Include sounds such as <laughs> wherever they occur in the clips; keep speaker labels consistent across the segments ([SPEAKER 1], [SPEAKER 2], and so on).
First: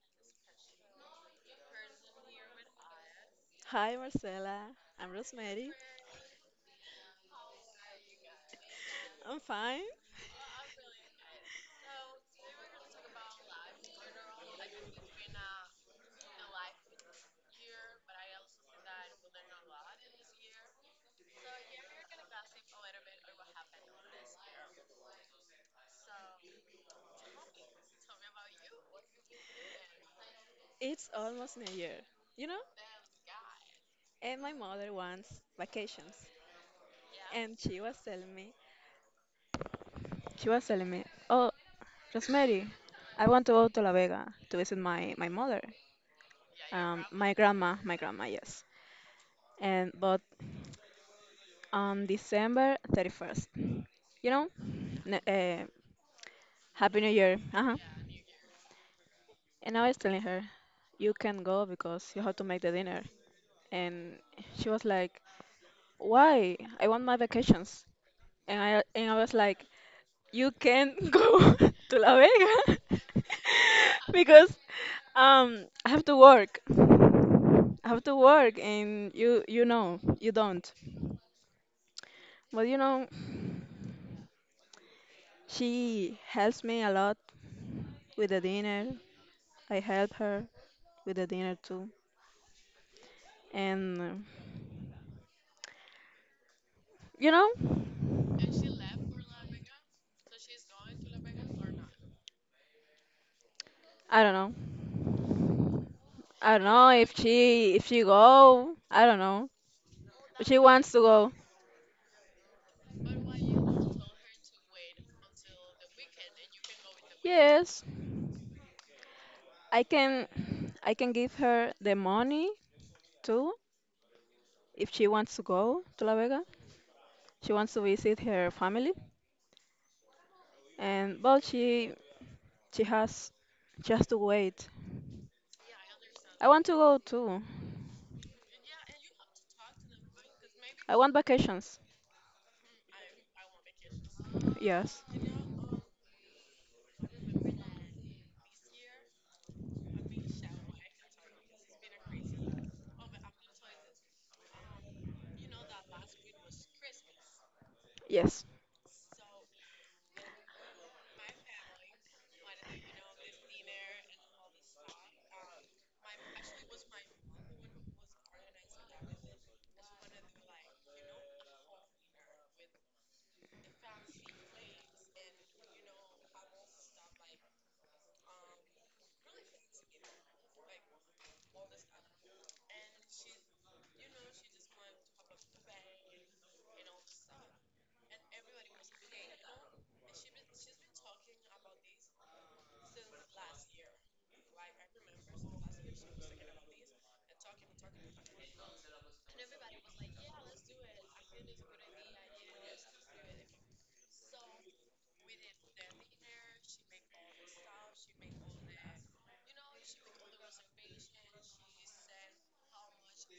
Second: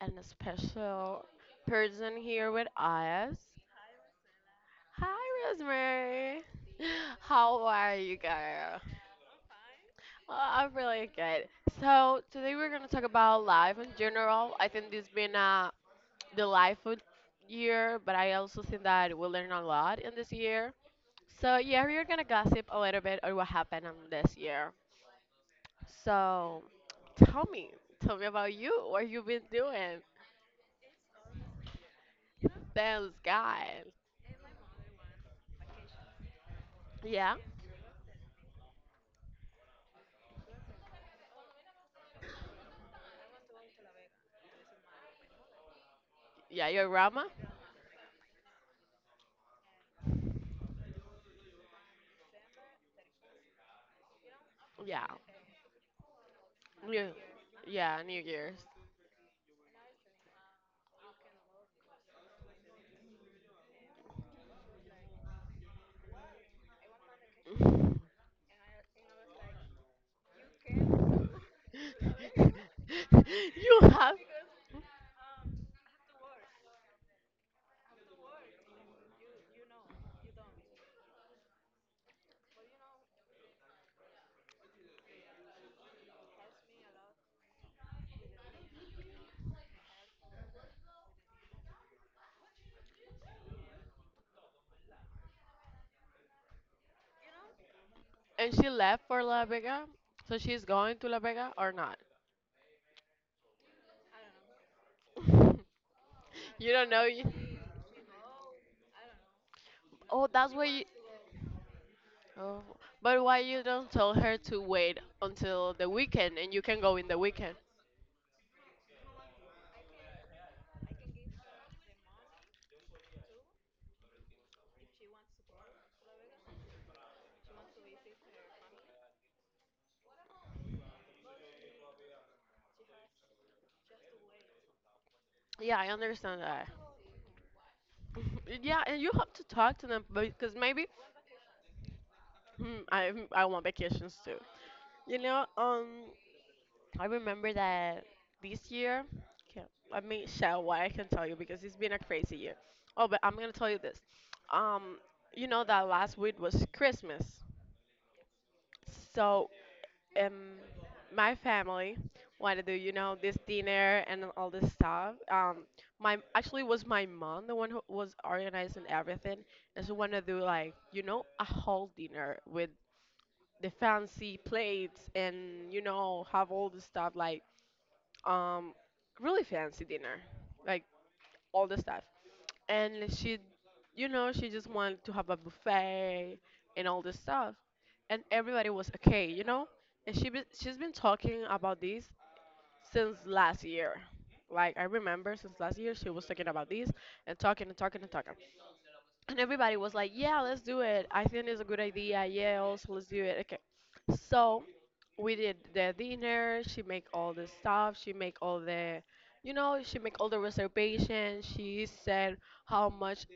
[SPEAKER 1] an special person here with us.
[SPEAKER 2] Hi Marcela, I'm
[SPEAKER 1] Hi,
[SPEAKER 2] Rosemary.
[SPEAKER 1] Rosemary. How are you, girl?
[SPEAKER 2] I'm fine.
[SPEAKER 1] Oh, I'm really good. So, today we're going to talk about life in general. I think this has been a the life year, but I also think that we learned a lot in this year. So, yeah, we're going to gossip a little bit on what happened this year. So, tell me, tell me about you. What you have been doing?
[SPEAKER 2] It's almost New Year, you know?
[SPEAKER 1] Thanks God.
[SPEAKER 2] And my mother wants vacations.
[SPEAKER 1] Yeah,
[SPEAKER 2] And she was telling me, "Oh, Rosemary, I want to go to La Vega to visit my mother,
[SPEAKER 1] yeah, your grandma.
[SPEAKER 2] my grandma, yes. And but on December 31st, you know,
[SPEAKER 1] Yeah,
[SPEAKER 2] n- uh, Happy New
[SPEAKER 1] New,
[SPEAKER 2] Year. Uh-huh.
[SPEAKER 1] yeah, New Year's.
[SPEAKER 2] And I was telling her, you can go because you have to make the dinner. And she was like, "Why? I want my vacations."
[SPEAKER 1] <laughs>
[SPEAKER 2] And I was like, "You can't <laughs> go to La Vega
[SPEAKER 1] you have,
[SPEAKER 2] <laughs> because I have to work. I have to work, and you know you don't. But you know she helps me a lot with the dinner. I help her with the dinner too, and you know
[SPEAKER 1] and she left for La Vega. So she's going to La Vega or not?
[SPEAKER 2] I don't know.
[SPEAKER 1] <laughs>
[SPEAKER 2] I don't
[SPEAKER 1] you don't
[SPEAKER 2] know
[SPEAKER 1] know.
[SPEAKER 2] if she if she go. I don't know.
[SPEAKER 1] Oh,
[SPEAKER 2] But
[SPEAKER 1] that's
[SPEAKER 2] she
[SPEAKER 1] why.
[SPEAKER 2] wants to go.
[SPEAKER 1] Oh, but why you don't tell her to wait until the weekend and you can go in the weekend?
[SPEAKER 2] Yes, I can I can give her the money too if she wants to go to La Vega. She wants to visit her family and but she has she has to wait.
[SPEAKER 1] Yeah, I understand
[SPEAKER 2] I want
[SPEAKER 1] that.
[SPEAKER 2] to go too.
[SPEAKER 1] <laughs> yeah, and you have to talk to them because maybe
[SPEAKER 2] I want vacations.
[SPEAKER 1] I want vacations too.
[SPEAKER 2] Yes.
[SPEAKER 1] You know, um, I remember that this year. Okay, let me share why I can tell you because it's been a crazy year. Oh, but I'm gonna tell you this. Um, you know that last week was Christmas,
[SPEAKER 2] Yes.
[SPEAKER 1] so um, my family wanted to do, this dinner and all this stuff. My Actually, it was my mom the one who was organizing everything, and she wanted to do like, a whole dinner with the fancy plates and have all the stuff like um, really fancy dinner, like all the stuff, and she you know she just wanted to have a buffet and all this stuff, and everybody was okay, you know. And she's been talking about this since last year. Like, I remember since last year she was talking about this and talking and talking and talking, and everybody was like, yeah, let's do it. I think it's a good idea. Yeah, also, let's do it. Okay. So we did the dinner. She make all the stuff. She make all the, you know, she make all the reservations. She said how much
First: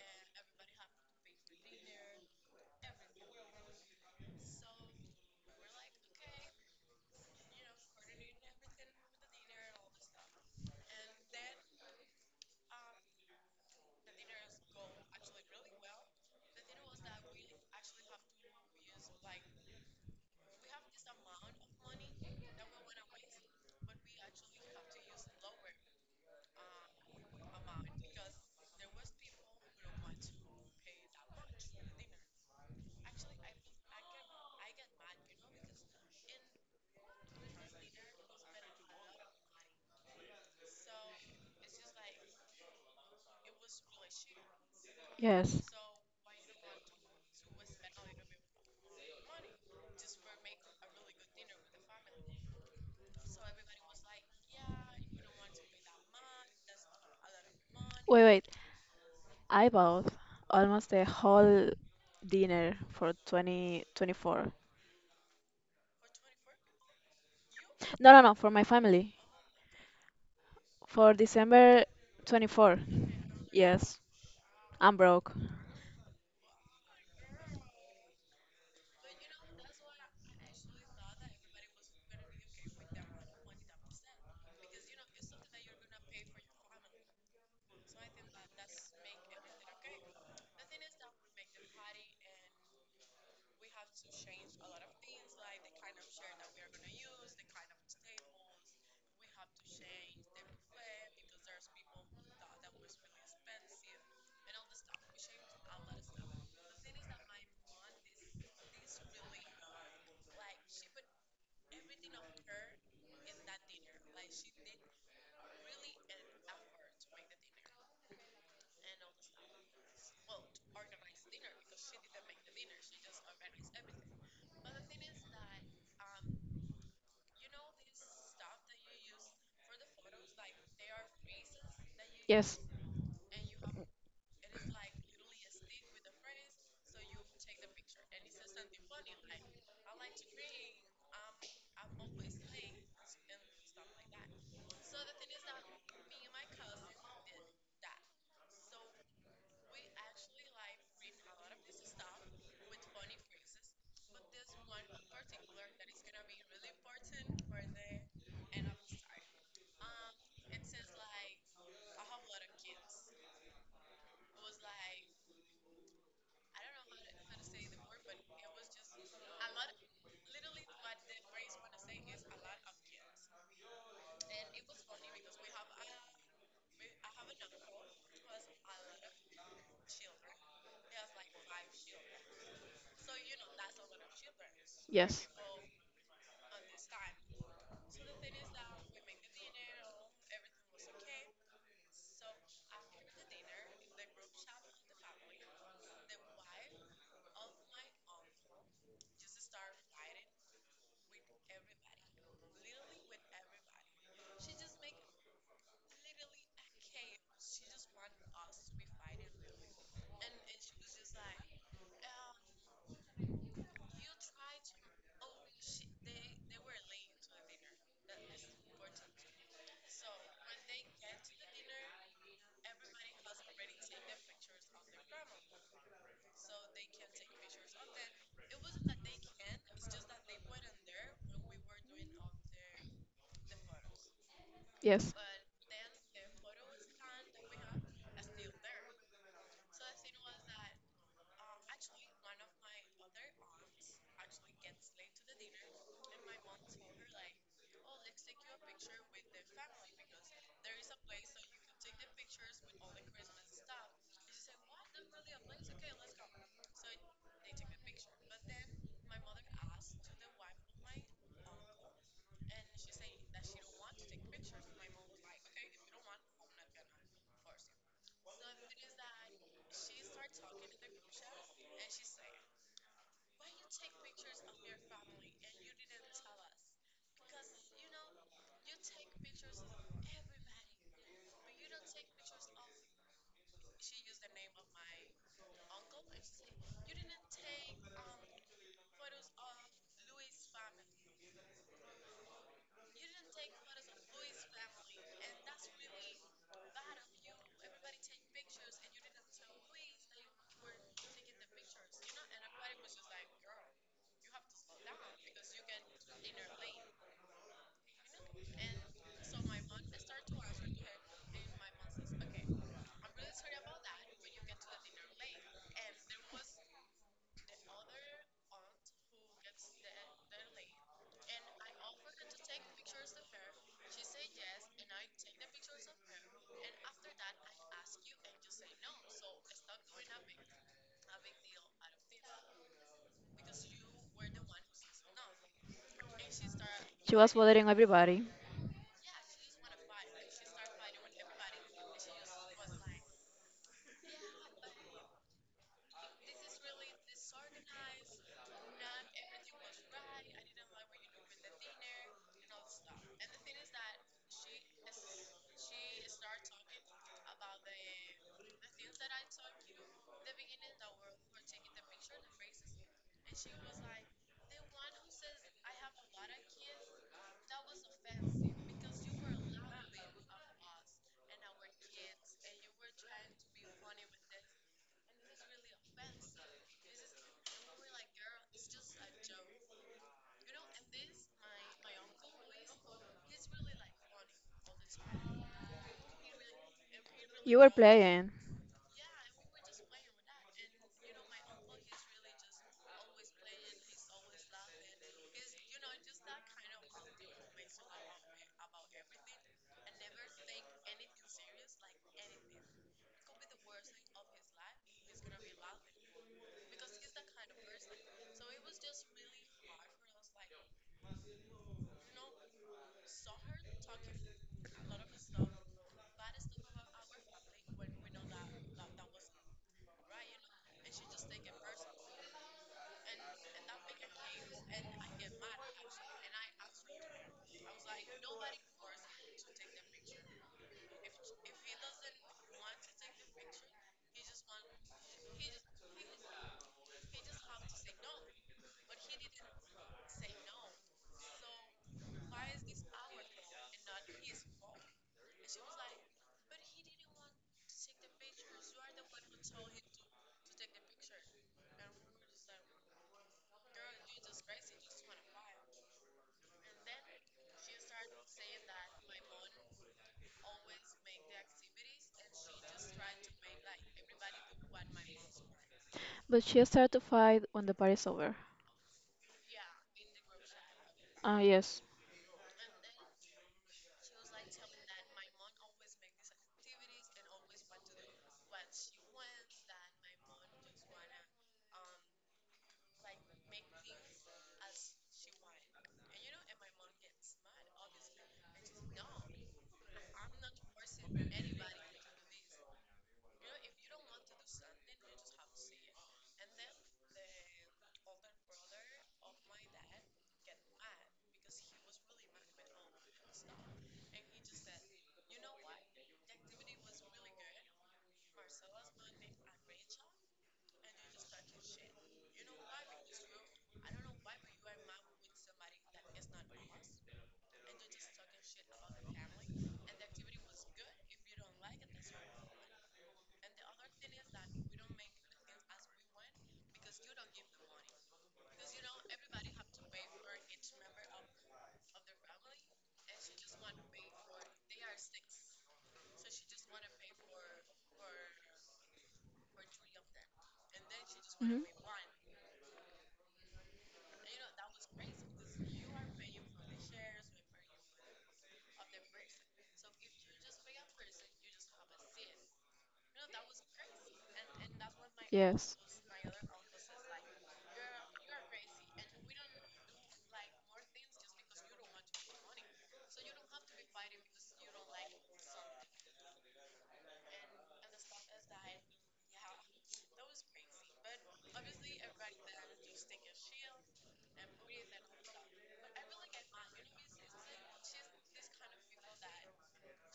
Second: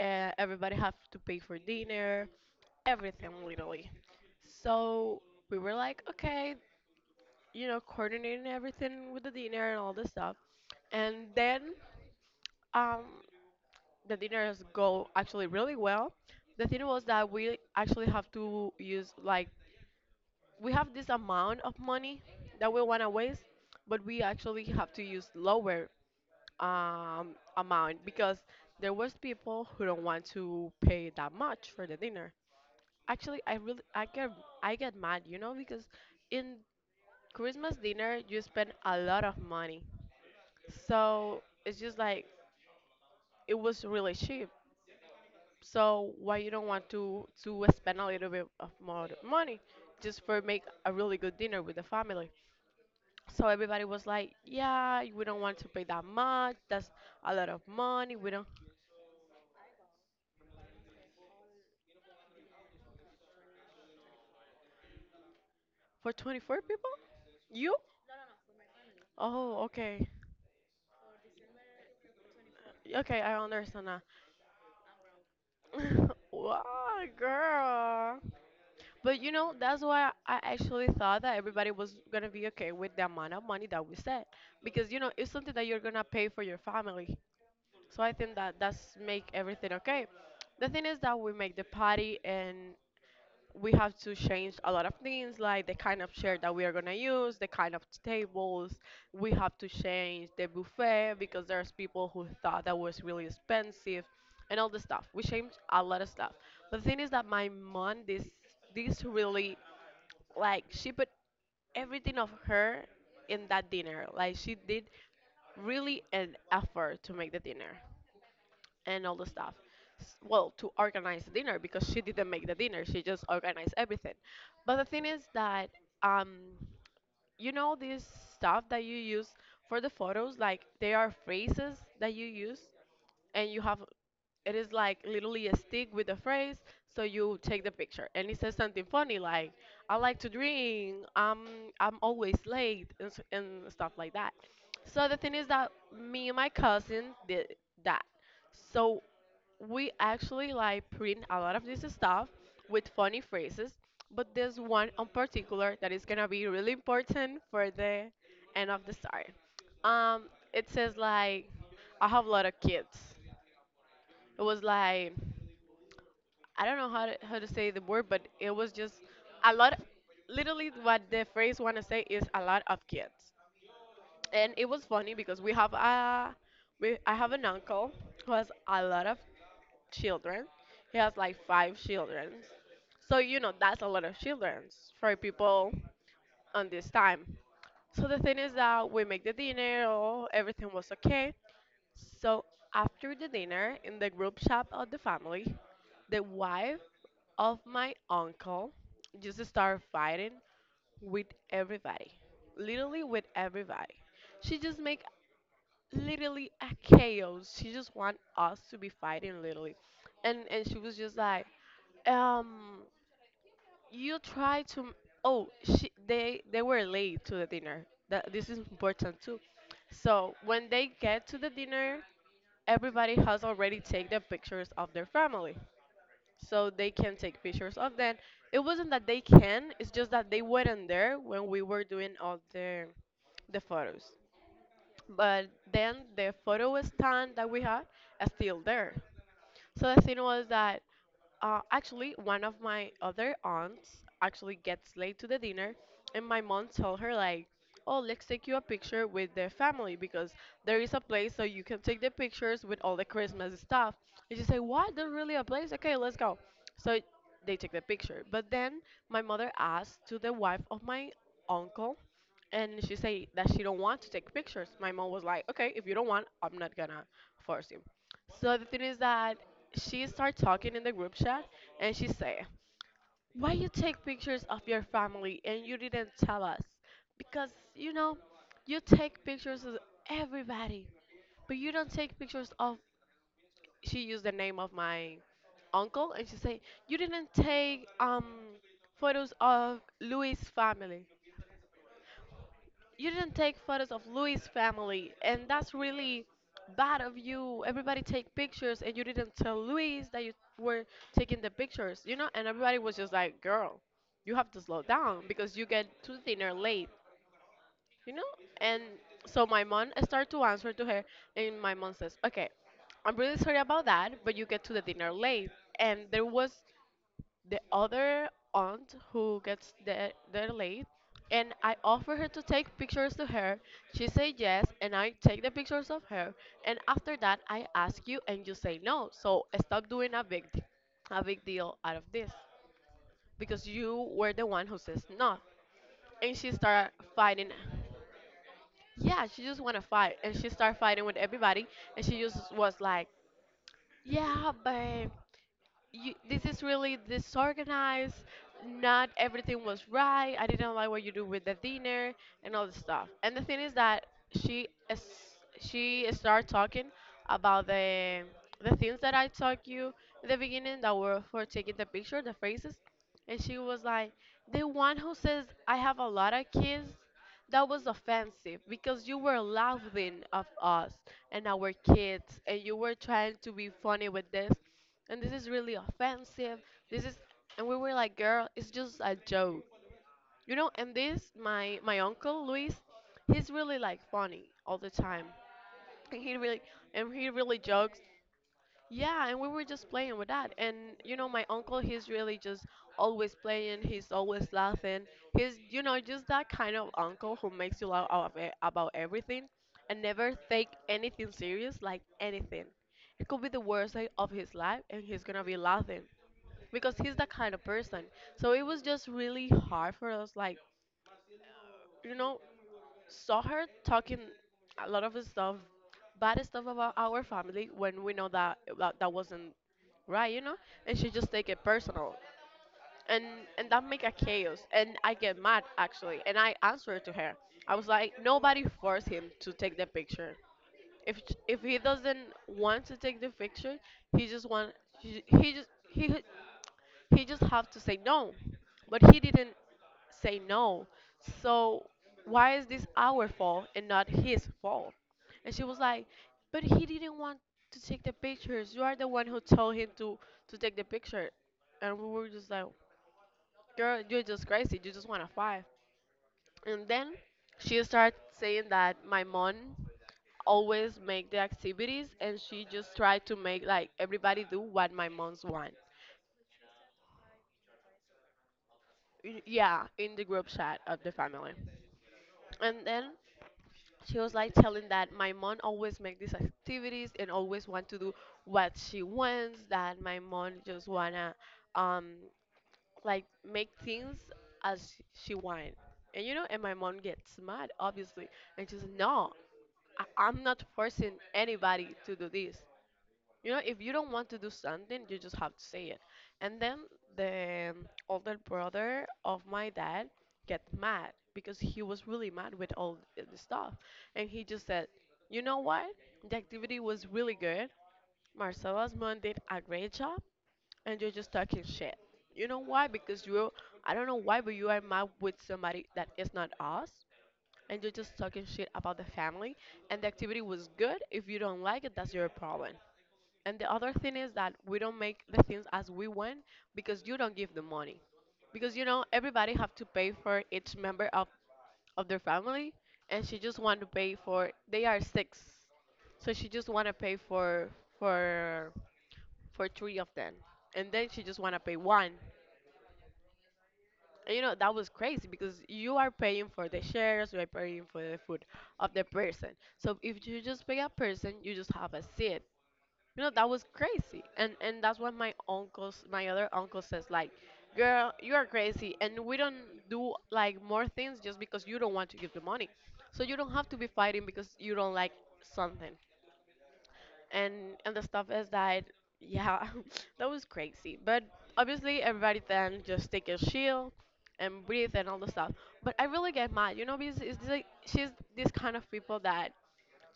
[SPEAKER 1] everybody have to pay for dinner, everything literally. So we were like, okay, you know, coordinating everything with the dinner and all this stuff. And then um, the dinners go actually really well. The thing was that we actually have to use like we have this amount of money that we want to waste, but we actually have to use lower um, amount, because there was people who don't want to pay that much for the dinner. Actually, I get mad, you know, because in Christmas dinner you spend a lot of money. So it's just like it was really cheap.
[SPEAKER 2] Yes.
[SPEAKER 1] So why you don't want to spend a little bit of more money just for make a really good dinner with the family? So everybody was like, "Yeah, we don't want to pay that much. That's a lot of money.
[SPEAKER 2] Wait,
[SPEAKER 1] We
[SPEAKER 2] wait.
[SPEAKER 1] don't"
[SPEAKER 2] I bought almost the whole dinner for 2024.
[SPEAKER 1] For 24 people? You?
[SPEAKER 2] No, no, no, for my family.
[SPEAKER 1] Oh, okay.
[SPEAKER 2] For December 24th.
[SPEAKER 1] Okay, I understand
[SPEAKER 2] Yes.
[SPEAKER 1] now.
[SPEAKER 2] I'm broke.
[SPEAKER 1] <laughs> wow, girl. But you know, that's why I actually thought that everybody was gonna be okay with the amount of money that we said, because you know it's something that you're gonna pay for your family. So I think that that's make everything okay. The thing is that we make the party, and we have to change a lot of things, like the kind of chair that we are gonna use, the kind of tables. We have to change the buffet because there's people who thought that was really expensive, and all the stuff. We changed a lot of stuff. The thing is that my mom, this really, like, she put everything of her in that dinner. Like, she did really an effort to make the dinner and all the stuff. Well, to organize the dinner, because she didn't make the dinner. She just organized everything. But the thing is that um you know this stuff that you use for the photos, like, they are phrases that you
[SPEAKER 2] Yes.
[SPEAKER 1] use and you have. It is like literally a stick with a phrase, so you take the picture and it says something funny like, I like to drink, I'm always late , and stuff like that. So the thing is that me and my cousin did that. So we actually like print a lot of this stuff with funny phrases, but there's one in particular that is gonna be really important for the end of the story. um it says like, I have a lot of kids. It was like, I don't know how to say the word, but it was just a lot. Literally, what the phrase want to say is a lot of kids, and it was funny because we have a we I have an uncle who has a lot of children. He has like five children, so you know that's a lot of children for
[SPEAKER 2] Yes.
[SPEAKER 1] people on this time. So the thing is that we make the dinner, oh, everything was okay. So after the dinner, in the group chat of the family, the wife of my uncle just start fighting with everybody. Literally with everybody. She just make literally a chaos. She just want us to be fighting literally. And she was just like, um, you try to oh, she they were late to the dinner. That this is important too. So when they get to the dinner, everybody has already taken the pictures of their family so they can take pictures of them. It wasn't that they can, it's just that they weren't there when we were doing all the photos.
[SPEAKER 2] Yes.
[SPEAKER 1] But then the photo stand that we had is still there. So the thing was that actually, one of my other aunts actually gets late to the dinner, and my mom told her like, "Oh, let's take you a picture with the family because there is a place so you can take the pictures with all the Christmas stuff." And she said, "What? There's really a place? Okay, let's go." So they take the picture. But then my mother asked to the wife of my uncle, and she said that she don't want to take pictures. My mom was like, "Okay, if you don't want, I'm not gonna force you." So the thing is that she started talking in the group chat, and she said, "Why you take pictures of your family and you didn't tell us? Because you know, you take pictures of everybody, but you don't take pictures of—" She used the name of my uncle and she said, "You didn't take photos of Louis' family. You didn't take photos of Louis' family, and that's really bad of you. Everybody take pictures, and you didn't tell Louis that you were taking the pictures, you know?" And everybody was just like, girl, you have to slow down because you get to dinner late, you know? And so my mom started to answer to her, and my mom says, okay, I'm really sorry about that, but you get to the dinner late. And there was the other aunt who gets there late, and I offer her to take pictures to her. She say yes and I take the pictures of her, and after that I ask you and you say no. So stop doing a big deal out of this, because you were the one who says no. And she start
[SPEAKER 2] She was
[SPEAKER 1] fighting.
[SPEAKER 2] bothering everybody.
[SPEAKER 1] Yeah, she just want to fight, and she start fighting with everybody, and she just was like, yeah, but you, this is really disorganized. Not everything was right. I didn't like what you do with the dinner and all this stuff. And the thing is that she is, she started talking about the things that I taught you in the beginning that were for taking the picture, the phrases. And she was like, the one who says I have a lot of kids, that was offensive because you were laughing of us and our kids, and you were trying to be funny with this, and this is really offensive. This is— And we were like, girl, it's just a joke, you know? And this, my uncle Luis, he's really like funny all the time, and he really
[SPEAKER 2] You were
[SPEAKER 1] jokes.
[SPEAKER 2] playing,
[SPEAKER 1] Yeah, and we were just playing with that. And, you know, my uncle, he's really just always playing. He's always laughing. He's, you know, just that kind of uncle who makes you laugh out of about everything and never take anything serious, like anything. It could be the worst day of his life, and he's gonna be laughing because he's that kind of person. So it was just really hard for us, like, you know, saw her talking a lot of stuff, bad stuff about our family when we know that, wasn't right, you know, and she just take it personal, and and that make a chaos, and I get mad actually, and I answered to her. I was like, nobody forced him to take the picture. If if he doesn't want to take the picture, he just want he, he just he he just have to say no, but he didn't say no. So why is this our fault and not his fault? And she was like, but he didn't want to take the pictures. You are the one who told him to take the picture. And we were just like, girl, you're just crazy. You just want to fight. And then she started saying that my mom always make the activities and she just tried to make like everybody do what my mom's want.
[SPEAKER 2] but she started to fight when the party's over.
[SPEAKER 1] Yeah, in the group chat of the
[SPEAKER 2] Ah,
[SPEAKER 1] family.
[SPEAKER 2] yes.
[SPEAKER 1] And then she was like telling that my mom always make these activities and always want to do what she wants, that my mom just wanna um like make things as she want. And you know, and my mom gets mad obviously and she's no, I'm not forcing anybody to do this. You know, if you don't want to do something, you just have to say it. And then the older brother of my dad get mad because he was really mad with all the stuff. And he just said, "You know what? The activity was really good. Marcela's mom did a great job, and you're just talking shit. You know why? Because you, I don't know why, but you are mad with somebody that is not us." And you're just talking shit about the family, and the activity was good. If you don't like it, that's your problem. And the other thing is that we don't make the things as we want because you don't give the money. Because you know everybody have to pay for each member of their family, and she just want to pay for they are six. So she just want to pay for for three of them. And then she just want to
[SPEAKER 2] Mhm.
[SPEAKER 1] pay one. And you know that was crazy because you are paying for the shares, you are paying for the food of the person. So if you just pay a person, you just have a seat. You know, that was crazy. And that's what
[SPEAKER 2] Yes.
[SPEAKER 1] my other uncle says, like, girl, you are crazy and we don't do like more things just because you don't want to give the money. So you don't have to be fighting because you don't like something. And and the stuff is that yeah, <laughs> that was crazy. But obviously everybody then just take a shield and breathe and all the stuff. But I really get mad, you know, because it's like she's this kind of people that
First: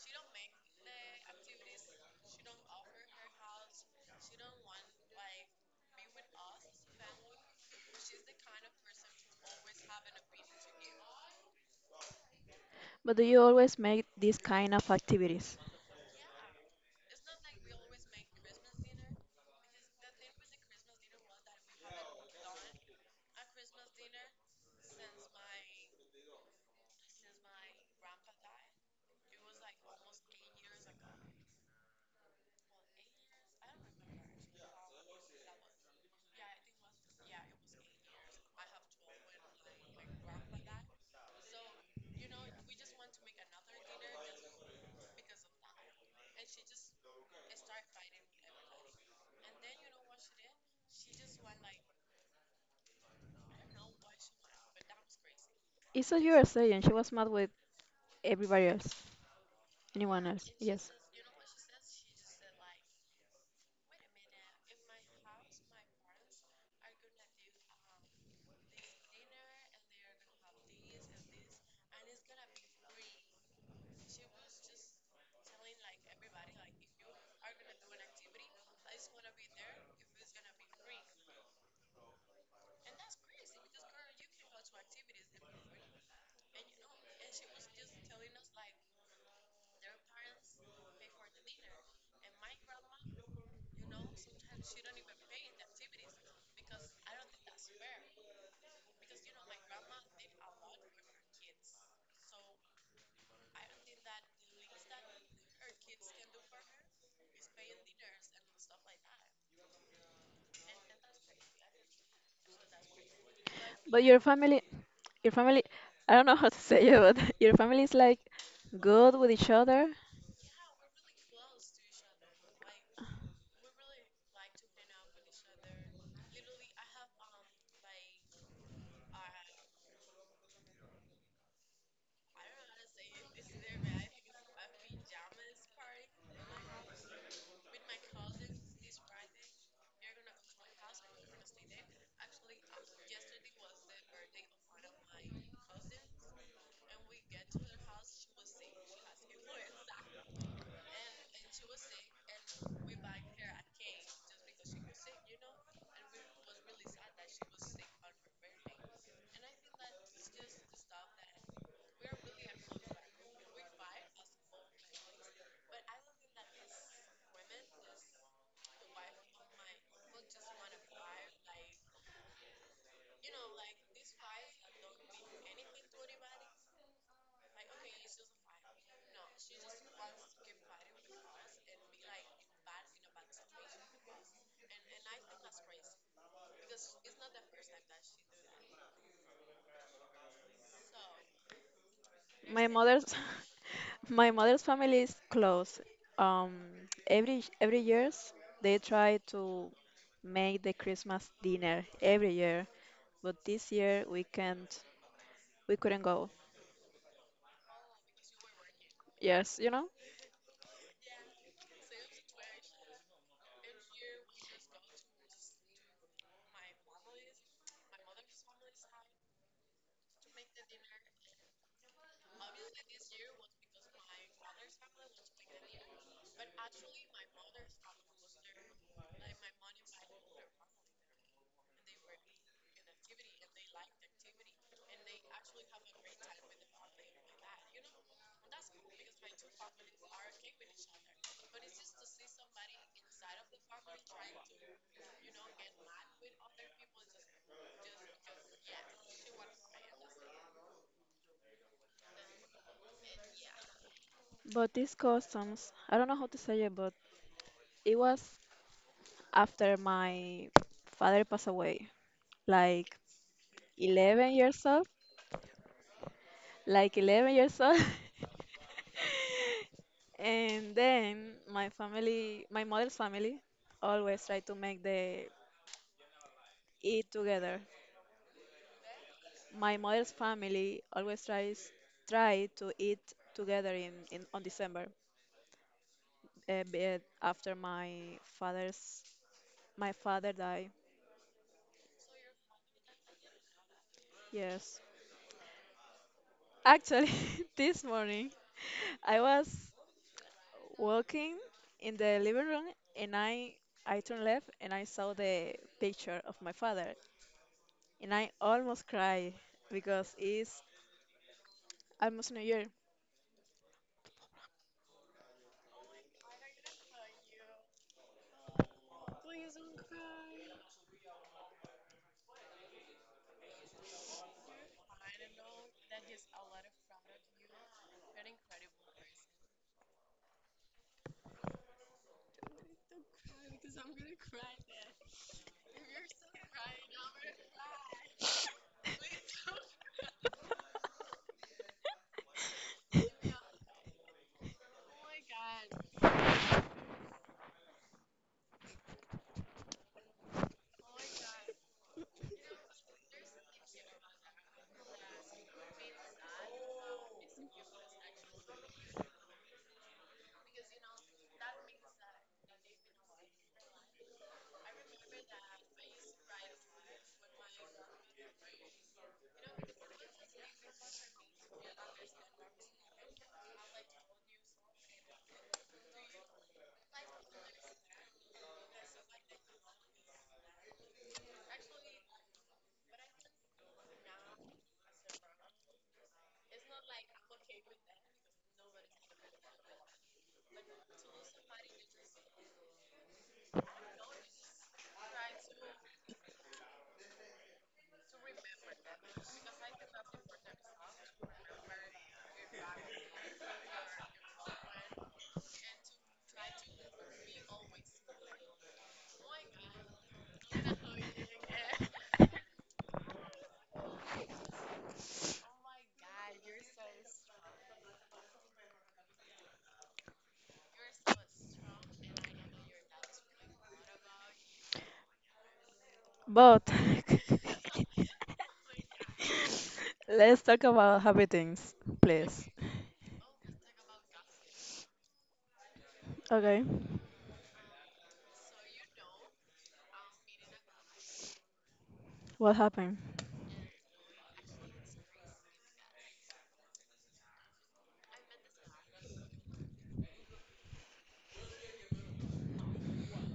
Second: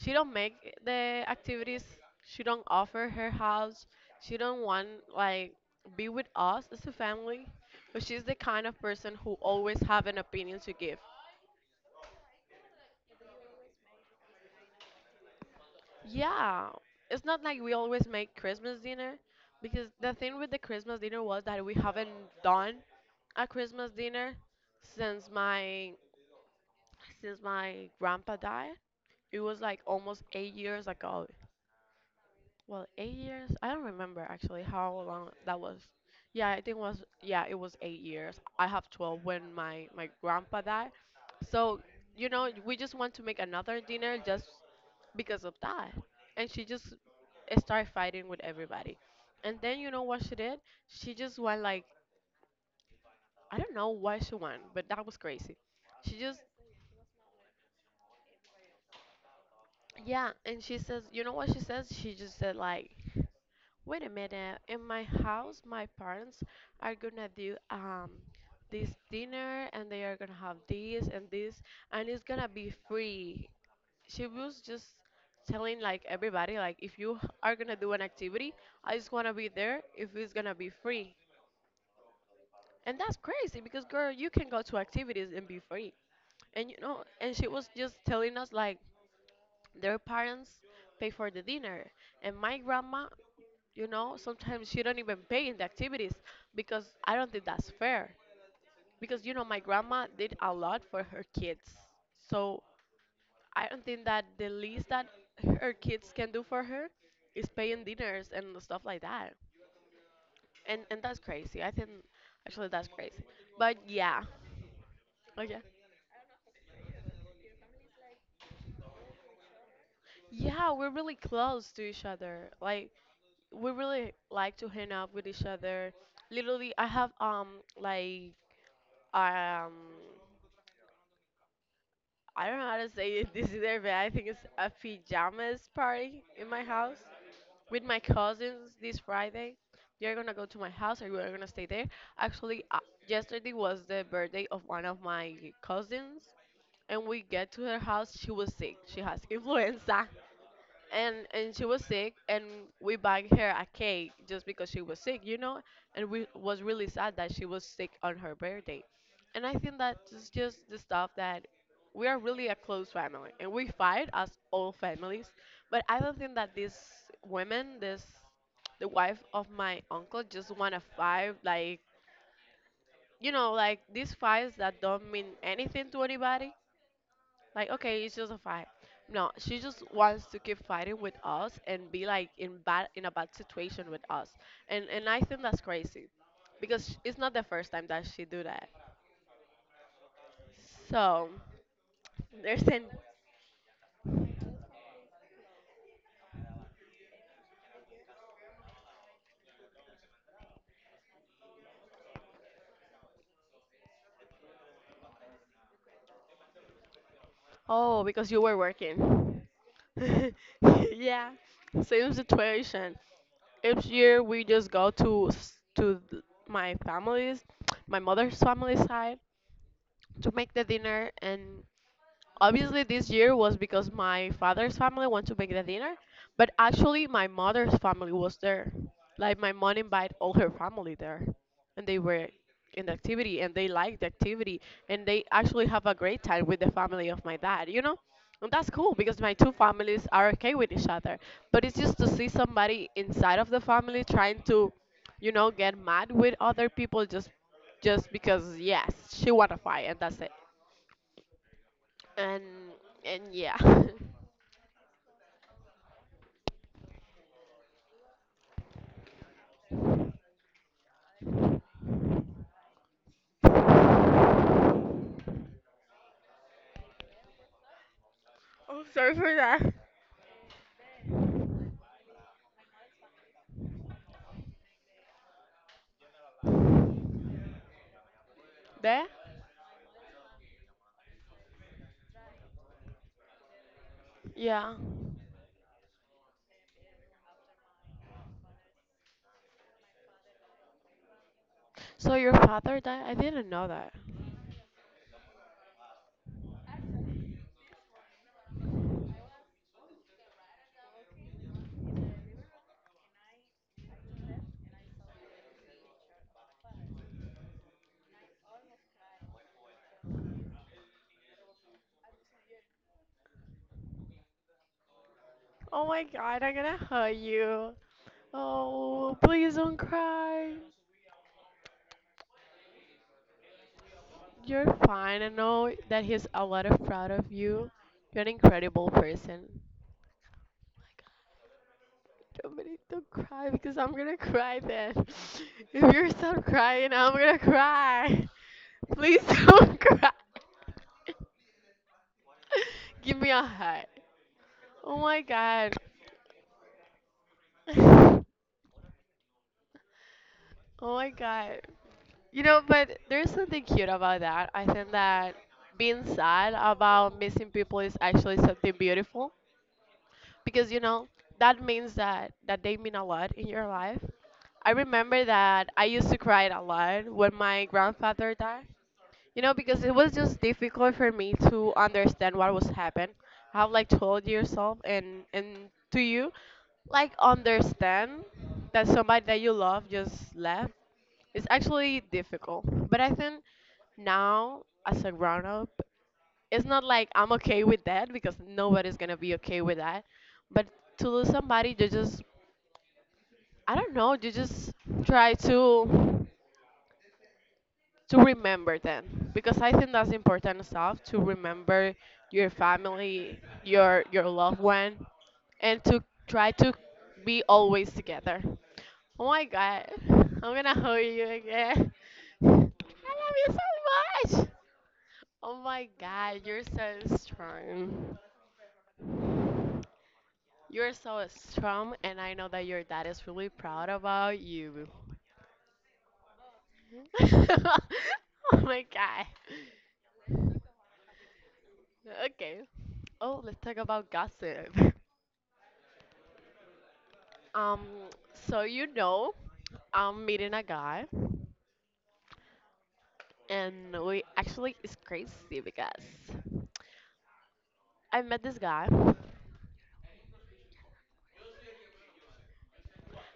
[SPEAKER 1] she don't make the activities, she don't offer her house, she don't want, like, be with us as a family, but she's the kind of person who always have an opinion to give.
[SPEAKER 2] But do you always make these kind of activities?
[SPEAKER 1] Yeah, it's not like we always make Christmas dinner, because the thing with the Christmas dinner was that we haven't done a Christmas dinner since my since my grandpa died. It was like almost 8 years ago. Well, 8 years? I don't remember actually how long that was. Yeah, I think it was, yeah, it was 8 years. I have 12 when my grandpa died. So you know, we just want to make another dinner just because of that. And she just started fighting with everybody. And then you know what she did? She just went like, I don't know why she went, but that was crazy.
[SPEAKER 2] It's
[SPEAKER 1] She
[SPEAKER 2] what you
[SPEAKER 1] just
[SPEAKER 2] were saying. She was mad with everybody else, anyone
[SPEAKER 1] Yeah,
[SPEAKER 2] else.
[SPEAKER 1] and she
[SPEAKER 2] Yes.
[SPEAKER 1] says, you know what she says? She just said like, wait a minute. In my house, my parents are gonna do this dinner, and they are gonna have this and this, and it's gonna be free. She was just telling like everybody like, if you are gonna do an activity, I just wanna be there if it's gonna be free. And that's crazy because, girl, you can go to activities and be free. And you know, and she was just telling us like their parents pay for the dinner and my grandma. You know, sometimes you don't even pay in the activities because I don't think that's fair. Because, you know, my grandma did a lot for her kids. So I don't think that the least that her kids can do for her is paying dinners and stuff like that. And that's crazy. I think actually that's crazy. But
[SPEAKER 2] But your
[SPEAKER 1] yeah.
[SPEAKER 2] family, your
[SPEAKER 1] Okay.
[SPEAKER 2] family, I don't know how to <laughs> say it, but <laughs> your family is like good with each other.
[SPEAKER 1] Yeah, we're really close to each other. Like, we really like to hang out with each other. Literally, I have like um I don't know how to <laughs> this either, but I think it's a pajamas party in my house with my cousins this Friday. They're gonna go to my house or we're gonna stay there. Actually, yesterday was the birthday of one of my cousins, and we get to her house. She was sick. She has <laughs> influenza, and she was sick, and we buy her a cake just because she was sick, you know, and we was really sad that she was sick on her birthday. And I think that is just the stuff that we are really a close family, and we fight as all families, but I don't think that these women this the wife of my uncle just want to fight, like, you know, like these fights that don't mean anything to anybody, like, okay, it's just a fight. No, she just wants to keep fighting with us and be like in bad in a bad situation with us. And I think that's crazy. Because it's not the first time that she do that. So there's
[SPEAKER 2] My
[SPEAKER 1] an.
[SPEAKER 2] mother's <laughs> my mother's family is close. Um, every years they try to make the Christmas dinner every year, but this year we couldn't go.
[SPEAKER 1] Oh, because you were working.
[SPEAKER 2] Yes, you know.
[SPEAKER 1] <laughs> Yeah. Same situation. Each year we just go to my family's, my mother's family side, to make the dinner. And obviously, this year was because my father's family went to make the dinner, but actually, my mother's family was there. Like, my mom invited all her family there, and they were in the activity, and they liked the activity, and they actually have a great time with the family of my dad, you know? And that's cool because my two families are okay with each other. But it's just to see somebody inside of the family trying to, you know, get mad with other people just because, yes, she wanna fight and that's it. And and yeah. <laughs>
[SPEAKER 2] But these customs, I don't know how to say it, but it was after my father passed away, like 11 years old, like 11 years old. <laughs>
[SPEAKER 1] Oh, sorry for that.
[SPEAKER 2] And then my family, my mother's family, always try to make the eat together.
[SPEAKER 1] There?
[SPEAKER 2] My mother's family always tries try to eat together in on
[SPEAKER 1] Yeah.
[SPEAKER 2] December, a bit after my father died.
[SPEAKER 1] So your father died? I didn't know that.
[SPEAKER 2] Yes, actually, <laughs> this morning I was walking in the living room and I turned left and I saw the picture of my father and I almost cried because it's almost New Year,
[SPEAKER 1] Oh my god, I'm gonna hurt you. Oh, please don't cry. You're fine. I know that he's a lot of proud of you. You're an incredible person. Oh my God, don't cry because I'm gonna cry then. <laughs> If you stop crying, I'm gonna cry. <laughs> Please don't <laughs> cry. <laughs> Give me a hug. Oh my God. <laughs> Oh my god. You know, but there's something cute about that. I think that being sad about missing people is actually something beautiful because, you know, that means that they mean a lot in your life. I remember that I used to cry a lot when my grandfather died, you know, because it was just difficult for me to understand what was happening. I have like 12 years old, and to you, like, understand that somebody that you love just left. It's actually difficult. But I think now, as a grown up, it's not like I'm okay with that, because nobody's gonna be okay with that. But to lose somebody, you just, I don't know, you just try to remember them, because I think that's important stuff, to remember your family, your loved one, and to try to be always together. Oh my god, I'm gonna hug you again. <laughs> I love you so much. Oh my god, you're so strong. You're so strong, and I know that your dad is really proud about you.
[SPEAKER 2] but.
[SPEAKER 1] <laughs> Oh
[SPEAKER 2] <laughs>
[SPEAKER 1] my god.
[SPEAKER 2] Let's talk about happy things, please.
[SPEAKER 1] Okay. Oh, let's talk about gossip. <laughs>
[SPEAKER 2] Okay,
[SPEAKER 1] Um, so you know, I'm meeting a guy,
[SPEAKER 2] what happened?
[SPEAKER 1] and we actually it's crazy because I met this guy.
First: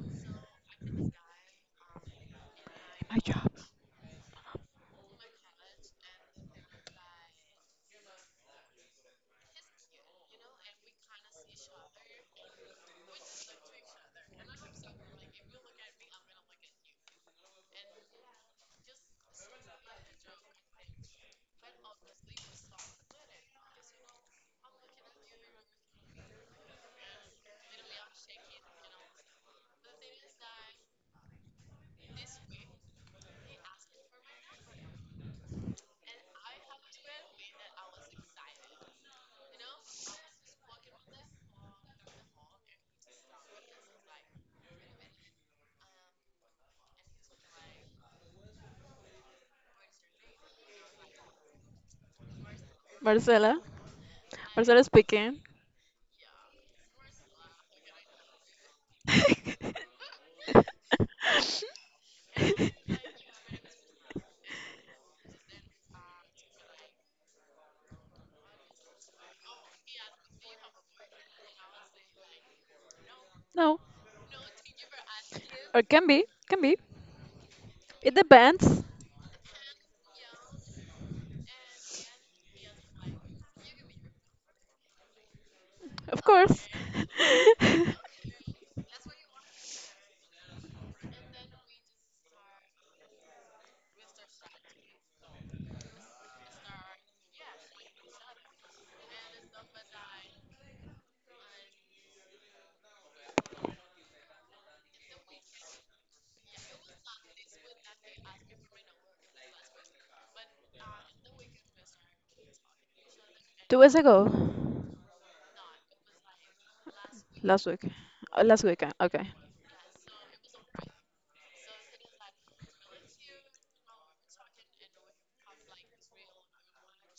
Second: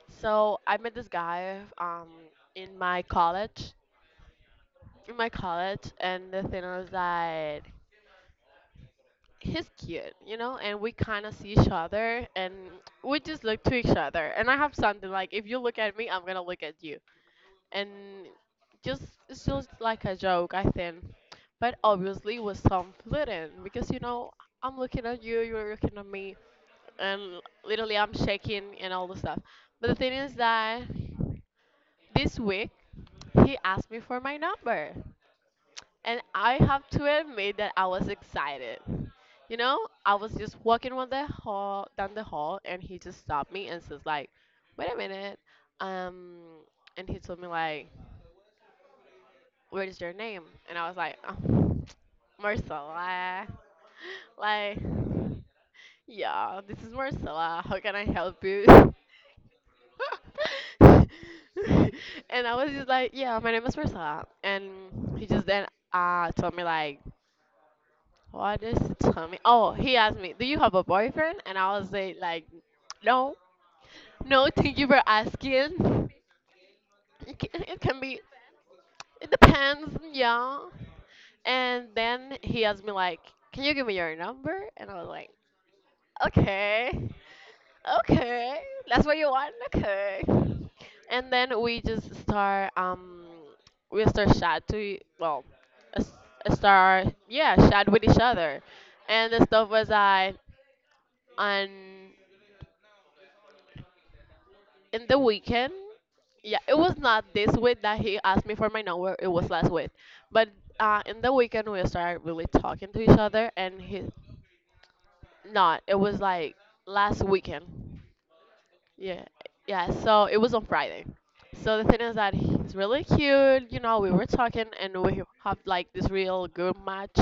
[SPEAKER 1] So I met this guy in my
[SPEAKER 2] My job.
[SPEAKER 1] college, in my college, and the thing was that he's cute, you know, and we kind of see each other, and we just look to each other. And I have something like, if you look at me, I'm gonna look at you. And just, it's just like a joke, I think. But obviously with some flirting because, you know, I'm looking at you, you're looking at me, and literally I'm shaking and all the stuff. But the thing is that this week he asked me for my number, and I have to admit that I was excited. You know, I was just walking on the hall down the hall, and he just stopped me and says like, "Wait a minute," um, and he told me like, what is your name? And I was like, oh, Marcella. <laughs>
[SPEAKER 2] Marcela,
[SPEAKER 1] Like,
[SPEAKER 2] Marcela speaking.
[SPEAKER 1] yeah, this is Marcella. How can I help you? <laughs>
[SPEAKER 2] <laughs>
[SPEAKER 1] And I was just like, yeah, my name is Marcella. And he just then told me like, what is he tell me? Oh, he asked me, do you have a boyfriend? And I was like, no,
[SPEAKER 2] No,
[SPEAKER 1] no, thank you for
[SPEAKER 2] or can
[SPEAKER 1] asking.
[SPEAKER 2] be, can be.
[SPEAKER 1] It can
[SPEAKER 2] It
[SPEAKER 1] be,
[SPEAKER 2] depends,
[SPEAKER 1] it depends, yeah. And then he asked me like, "Can you give me your number?" And I was like,
[SPEAKER 2] of course.
[SPEAKER 1] "Okay,
[SPEAKER 2] <laughs>
[SPEAKER 1] okay, that's what you want, okay." And then we just start we start chat to well s- start, yeah, chat with each other, and the stuff was I on in the weekend. Yeah, it was not this week that he asked me for my number. It was last week, but in the weekend we started really talking to each other, and
[SPEAKER 2] 2 weeks
[SPEAKER 1] he
[SPEAKER 2] ago,
[SPEAKER 1] Not. It was like last
[SPEAKER 2] last week,
[SPEAKER 1] weekend.
[SPEAKER 2] last weekend.
[SPEAKER 1] Yeah.
[SPEAKER 2] Okay.
[SPEAKER 1] Yeah. So it was on Friday. So the thing is that he's really cute. You know, we were talking and we have like this real good match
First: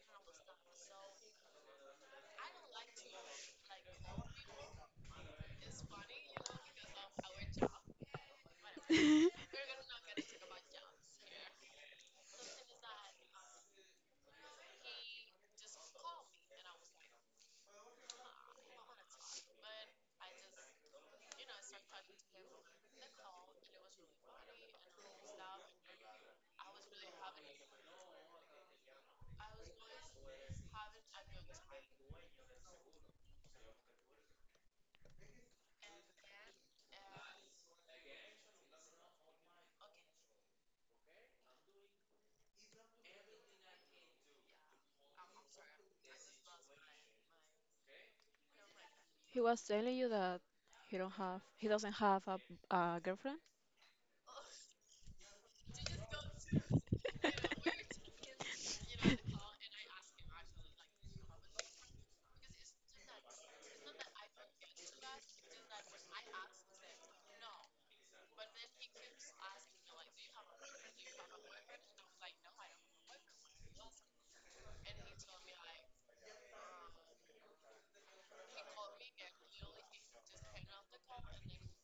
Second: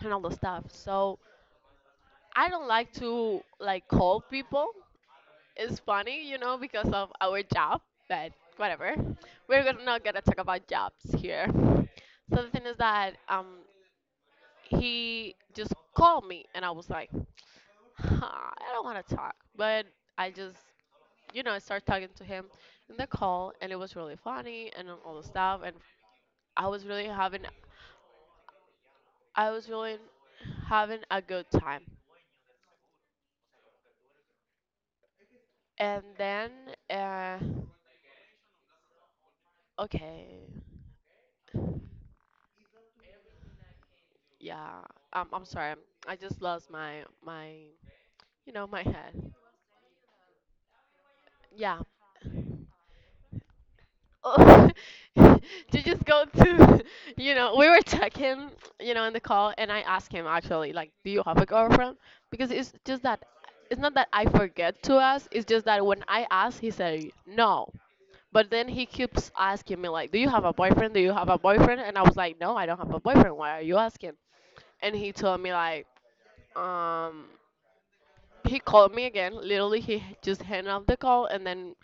[SPEAKER 1] and all the stuff. So I don't like to like call people. It's funny, you know, because of our job, but whatever.
[SPEAKER 2] <laughs> He
[SPEAKER 1] We're gonna, not gonna talk about jobs here. So the thing is that he just called me and I was like, <sighs> <laughs> I don't want to talk, but I just, you know, I started talking to him in the call, and it was really funny and all the stuff, and I was really having, I was really having a good time. And then, uh, okay, yeah, I'm sorry, I just lost my, you know, my head.
[SPEAKER 2] was telling you that he don't have, he
[SPEAKER 1] Yeah,
[SPEAKER 2] doesn't have a girlfriend.
[SPEAKER 1] oh, <laughs> to just go to, <laughs> you know, we were talking, you know, in the call, and I asked him actually, like, do you have a girlfriend? Because it's just that, it's not that I forget to ask, it's just that when I asked, he said no. But then he keeps asking me, like, do you have a boyfriend? Do you have a boyfriend? And I was like, no, I don't have a boyfriend. Why are you asking? And he told me, like, um, he called me again. Literally, he just hung up the call, and then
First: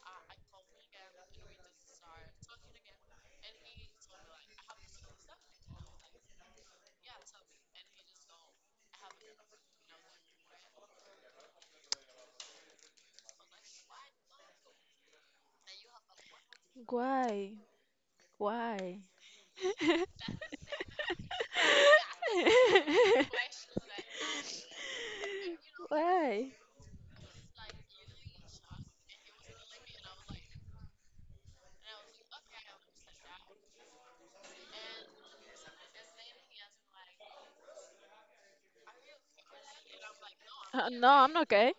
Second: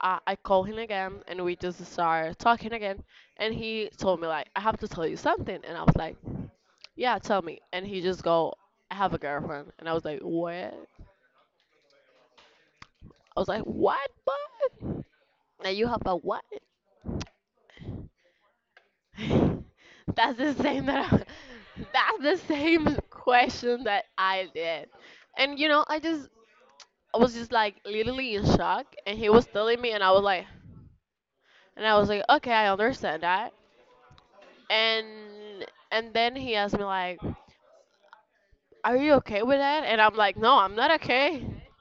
[SPEAKER 1] I called him again and we just start talking again and he told me like, I have to tell you something. And I was like, yeah, tell me. And he just go, I have a girlfriend. And I was like, what? I was like, what, now you have a what?
[SPEAKER 2] <laughs> Why? Why?
[SPEAKER 1] <laughs>
[SPEAKER 2] <laughs>
[SPEAKER 1] that's the same that I, <laughs> That's the same question that I did. And you know, I just
[SPEAKER 2] Why?
[SPEAKER 1] I was just like literally in shock and he was telling me and I was like and I was like, okay, I understand that. and and then he asked me like, are you okay with that? And I'm like, no, I'm not
[SPEAKER 2] No, I'm
[SPEAKER 1] okay.
[SPEAKER 2] not gay.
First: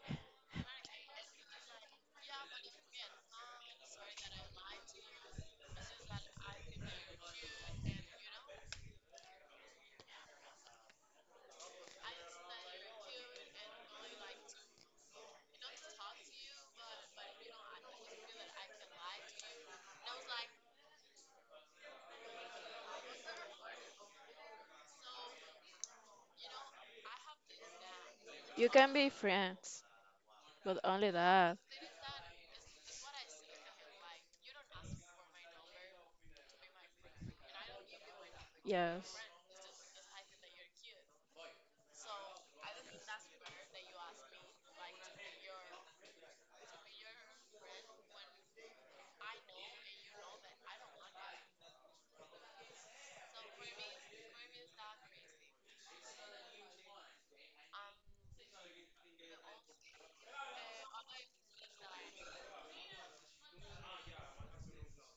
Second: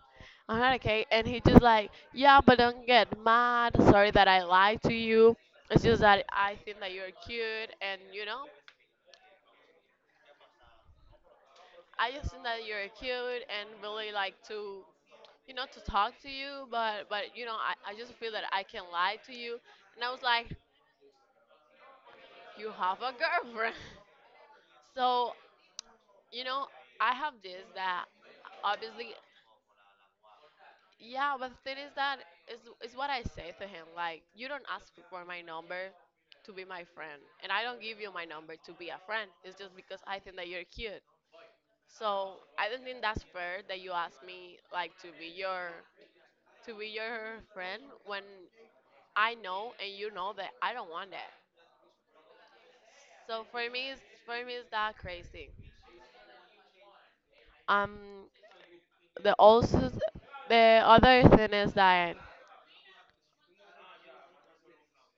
[SPEAKER 1] I'm not okay. And he just like, yeah, but don't get mad. Sorry that I lied to you. It's just that I think that you're cute, and you know, I just think that you're cute and really like to, you know, to talk to you. But you know, I just feel that I can lie to you. And I was like, you have a girlfriend. <laughs> So you know, I have this that
[SPEAKER 2] You can be
[SPEAKER 1] obviously
[SPEAKER 2] friends, but only
[SPEAKER 1] Yeah, but
[SPEAKER 2] that.
[SPEAKER 1] the thing is that is is what I say to him. Like, you don't ask for my number to be my friend, and I don't give you my number to be a
[SPEAKER 2] Yes.
[SPEAKER 1] friend. It's just because I think that you're cute. So I don't think that's fair that you ask me like to be your friend when I know and you know that I don't want that. So for me, it's that crazy. Um, the also the other thing is that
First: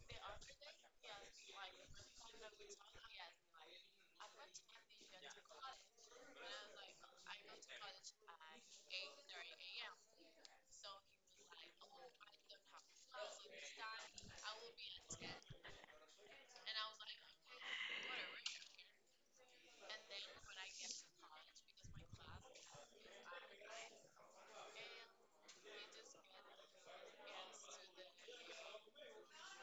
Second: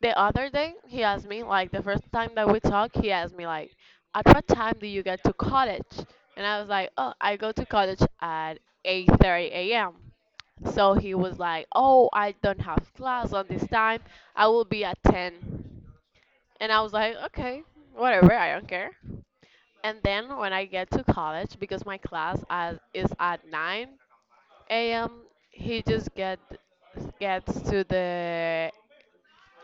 [SPEAKER 1] the other day he asked me like the first time that we talked he asked me like, at what time do you get to college? And I was like, oh, I go to college at 8:30 a.m. So he was like, oh, I don't have class on this time, I will be at 10. And I was like, okay, whatever, I don't care. And then when I get to college, because my class as is at 9 a.m, he just get gets to the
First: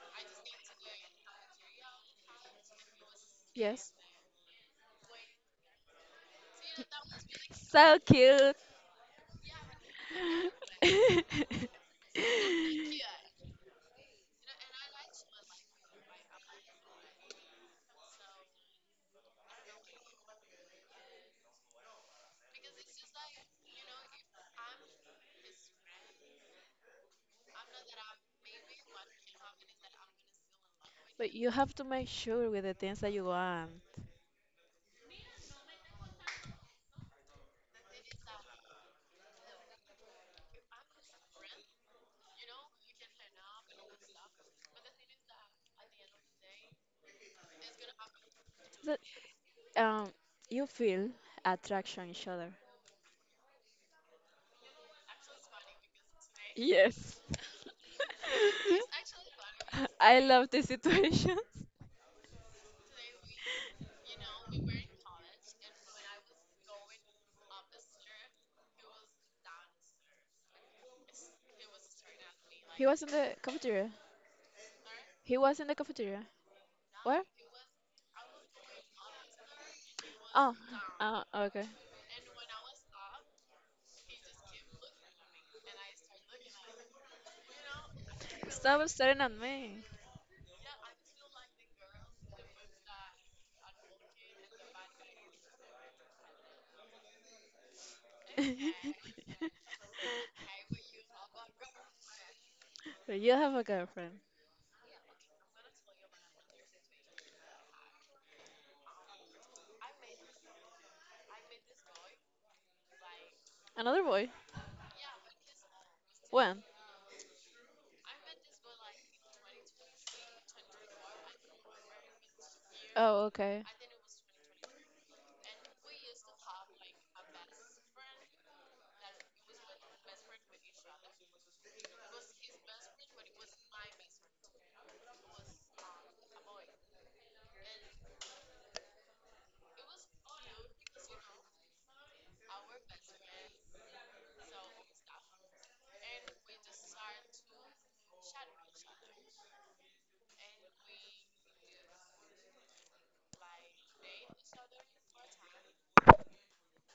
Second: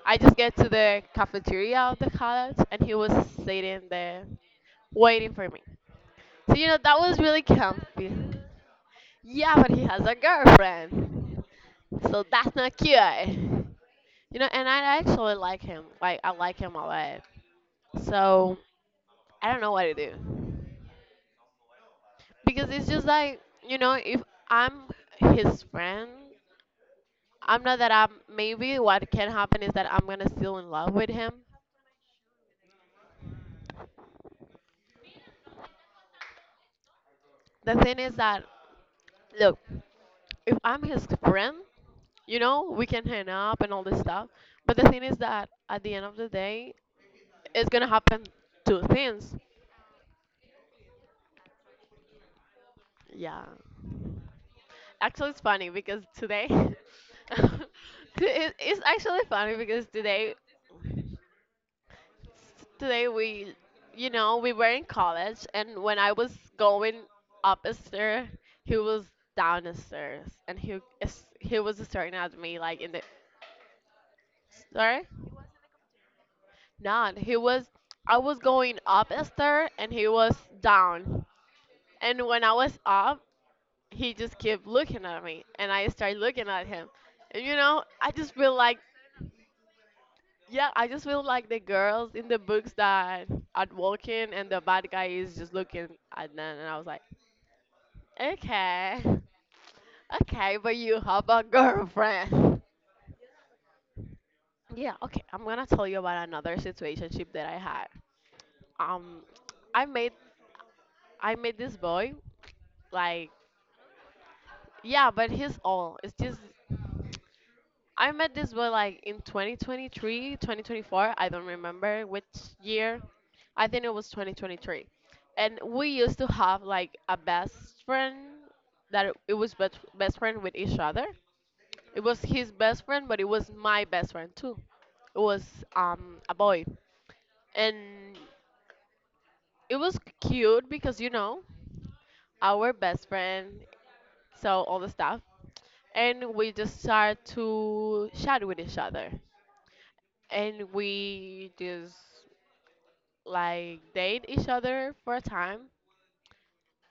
[SPEAKER 1] I just get to the cafeteria of the college, and he was sitting
[SPEAKER 2] Yes.
[SPEAKER 1] there waiting for me. So you know that was really
[SPEAKER 2] So
[SPEAKER 1] comfy.
[SPEAKER 2] cute.
[SPEAKER 1] Yeah, but he has a girlfriend,
[SPEAKER 2] <laughs>
[SPEAKER 1] so that's not cute. You know, and I actually like him. Like I like him a lot. So I don't know what to do because it's just like you know if I'm his friend, I'm not that I'm. Maybe what can happen is that I'm gonna still in love with
[SPEAKER 2] But
[SPEAKER 1] him.
[SPEAKER 2] you have to make sure with the things that you want
[SPEAKER 1] The thing is that look. If I'm his friend, you know, we can hang up and all this stuff. But the thing is that at the end of the day, it's gonna happen two
[SPEAKER 2] that
[SPEAKER 1] things.
[SPEAKER 2] um you feel attraction each other.
[SPEAKER 1] Yeah. Actually, it's funny because today,
[SPEAKER 2] Yes.
[SPEAKER 1] <laughs> It's actually funny because
[SPEAKER 2] <laughs> I
[SPEAKER 1] today,
[SPEAKER 2] love this situation.
[SPEAKER 1] today we, you know, we were in college, and when I was going up a stair, he was down the stairs, and he was staring at me like
[SPEAKER 2] He
[SPEAKER 1] in
[SPEAKER 2] was
[SPEAKER 1] the
[SPEAKER 2] in the cafeteria.
[SPEAKER 1] sorry.
[SPEAKER 2] He was in the cafeteria.
[SPEAKER 1] Not.
[SPEAKER 2] Where?
[SPEAKER 1] He was. I was going up a stair and he was
[SPEAKER 2] Oh, oh,
[SPEAKER 1] down.
[SPEAKER 2] okay.
[SPEAKER 1] And when I was up, he just kept looking at me, and I started looking at him. And you know, I just feel like,
[SPEAKER 2] Stop staring at me.
[SPEAKER 1] yeah, I just feel like the girls in the books that are walking and the bad guy is just looking at them. And I was like, okay,
[SPEAKER 2] <laughs>
[SPEAKER 1] <laughs> okay, but you have a girlfriend.
[SPEAKER 2] You have a girlfriend.
[SPEAKER 1] Yeah, okay. I'm gonna tell you about another situationship that I had. Um, I made I met this boy like
[SPEAKER 2] Another boy?
[SPEAKER 1] Yeah, but his all. It's just
[SPEAKER 2] When?
[SPEAKER 1] I met this boy like in 2023, 2024. I don't remember which year.
[SPEAKER 2] Oh, okay.
[SPEAKER 1] I think it was 2023. And we used to have like a best friend that it was best friend with each other. It was his best friend, but it was my best friend too. It was a boy. And it was cute because you know, our best friend so all the stuff. And we just start to chat with each other and we just like date each other for a time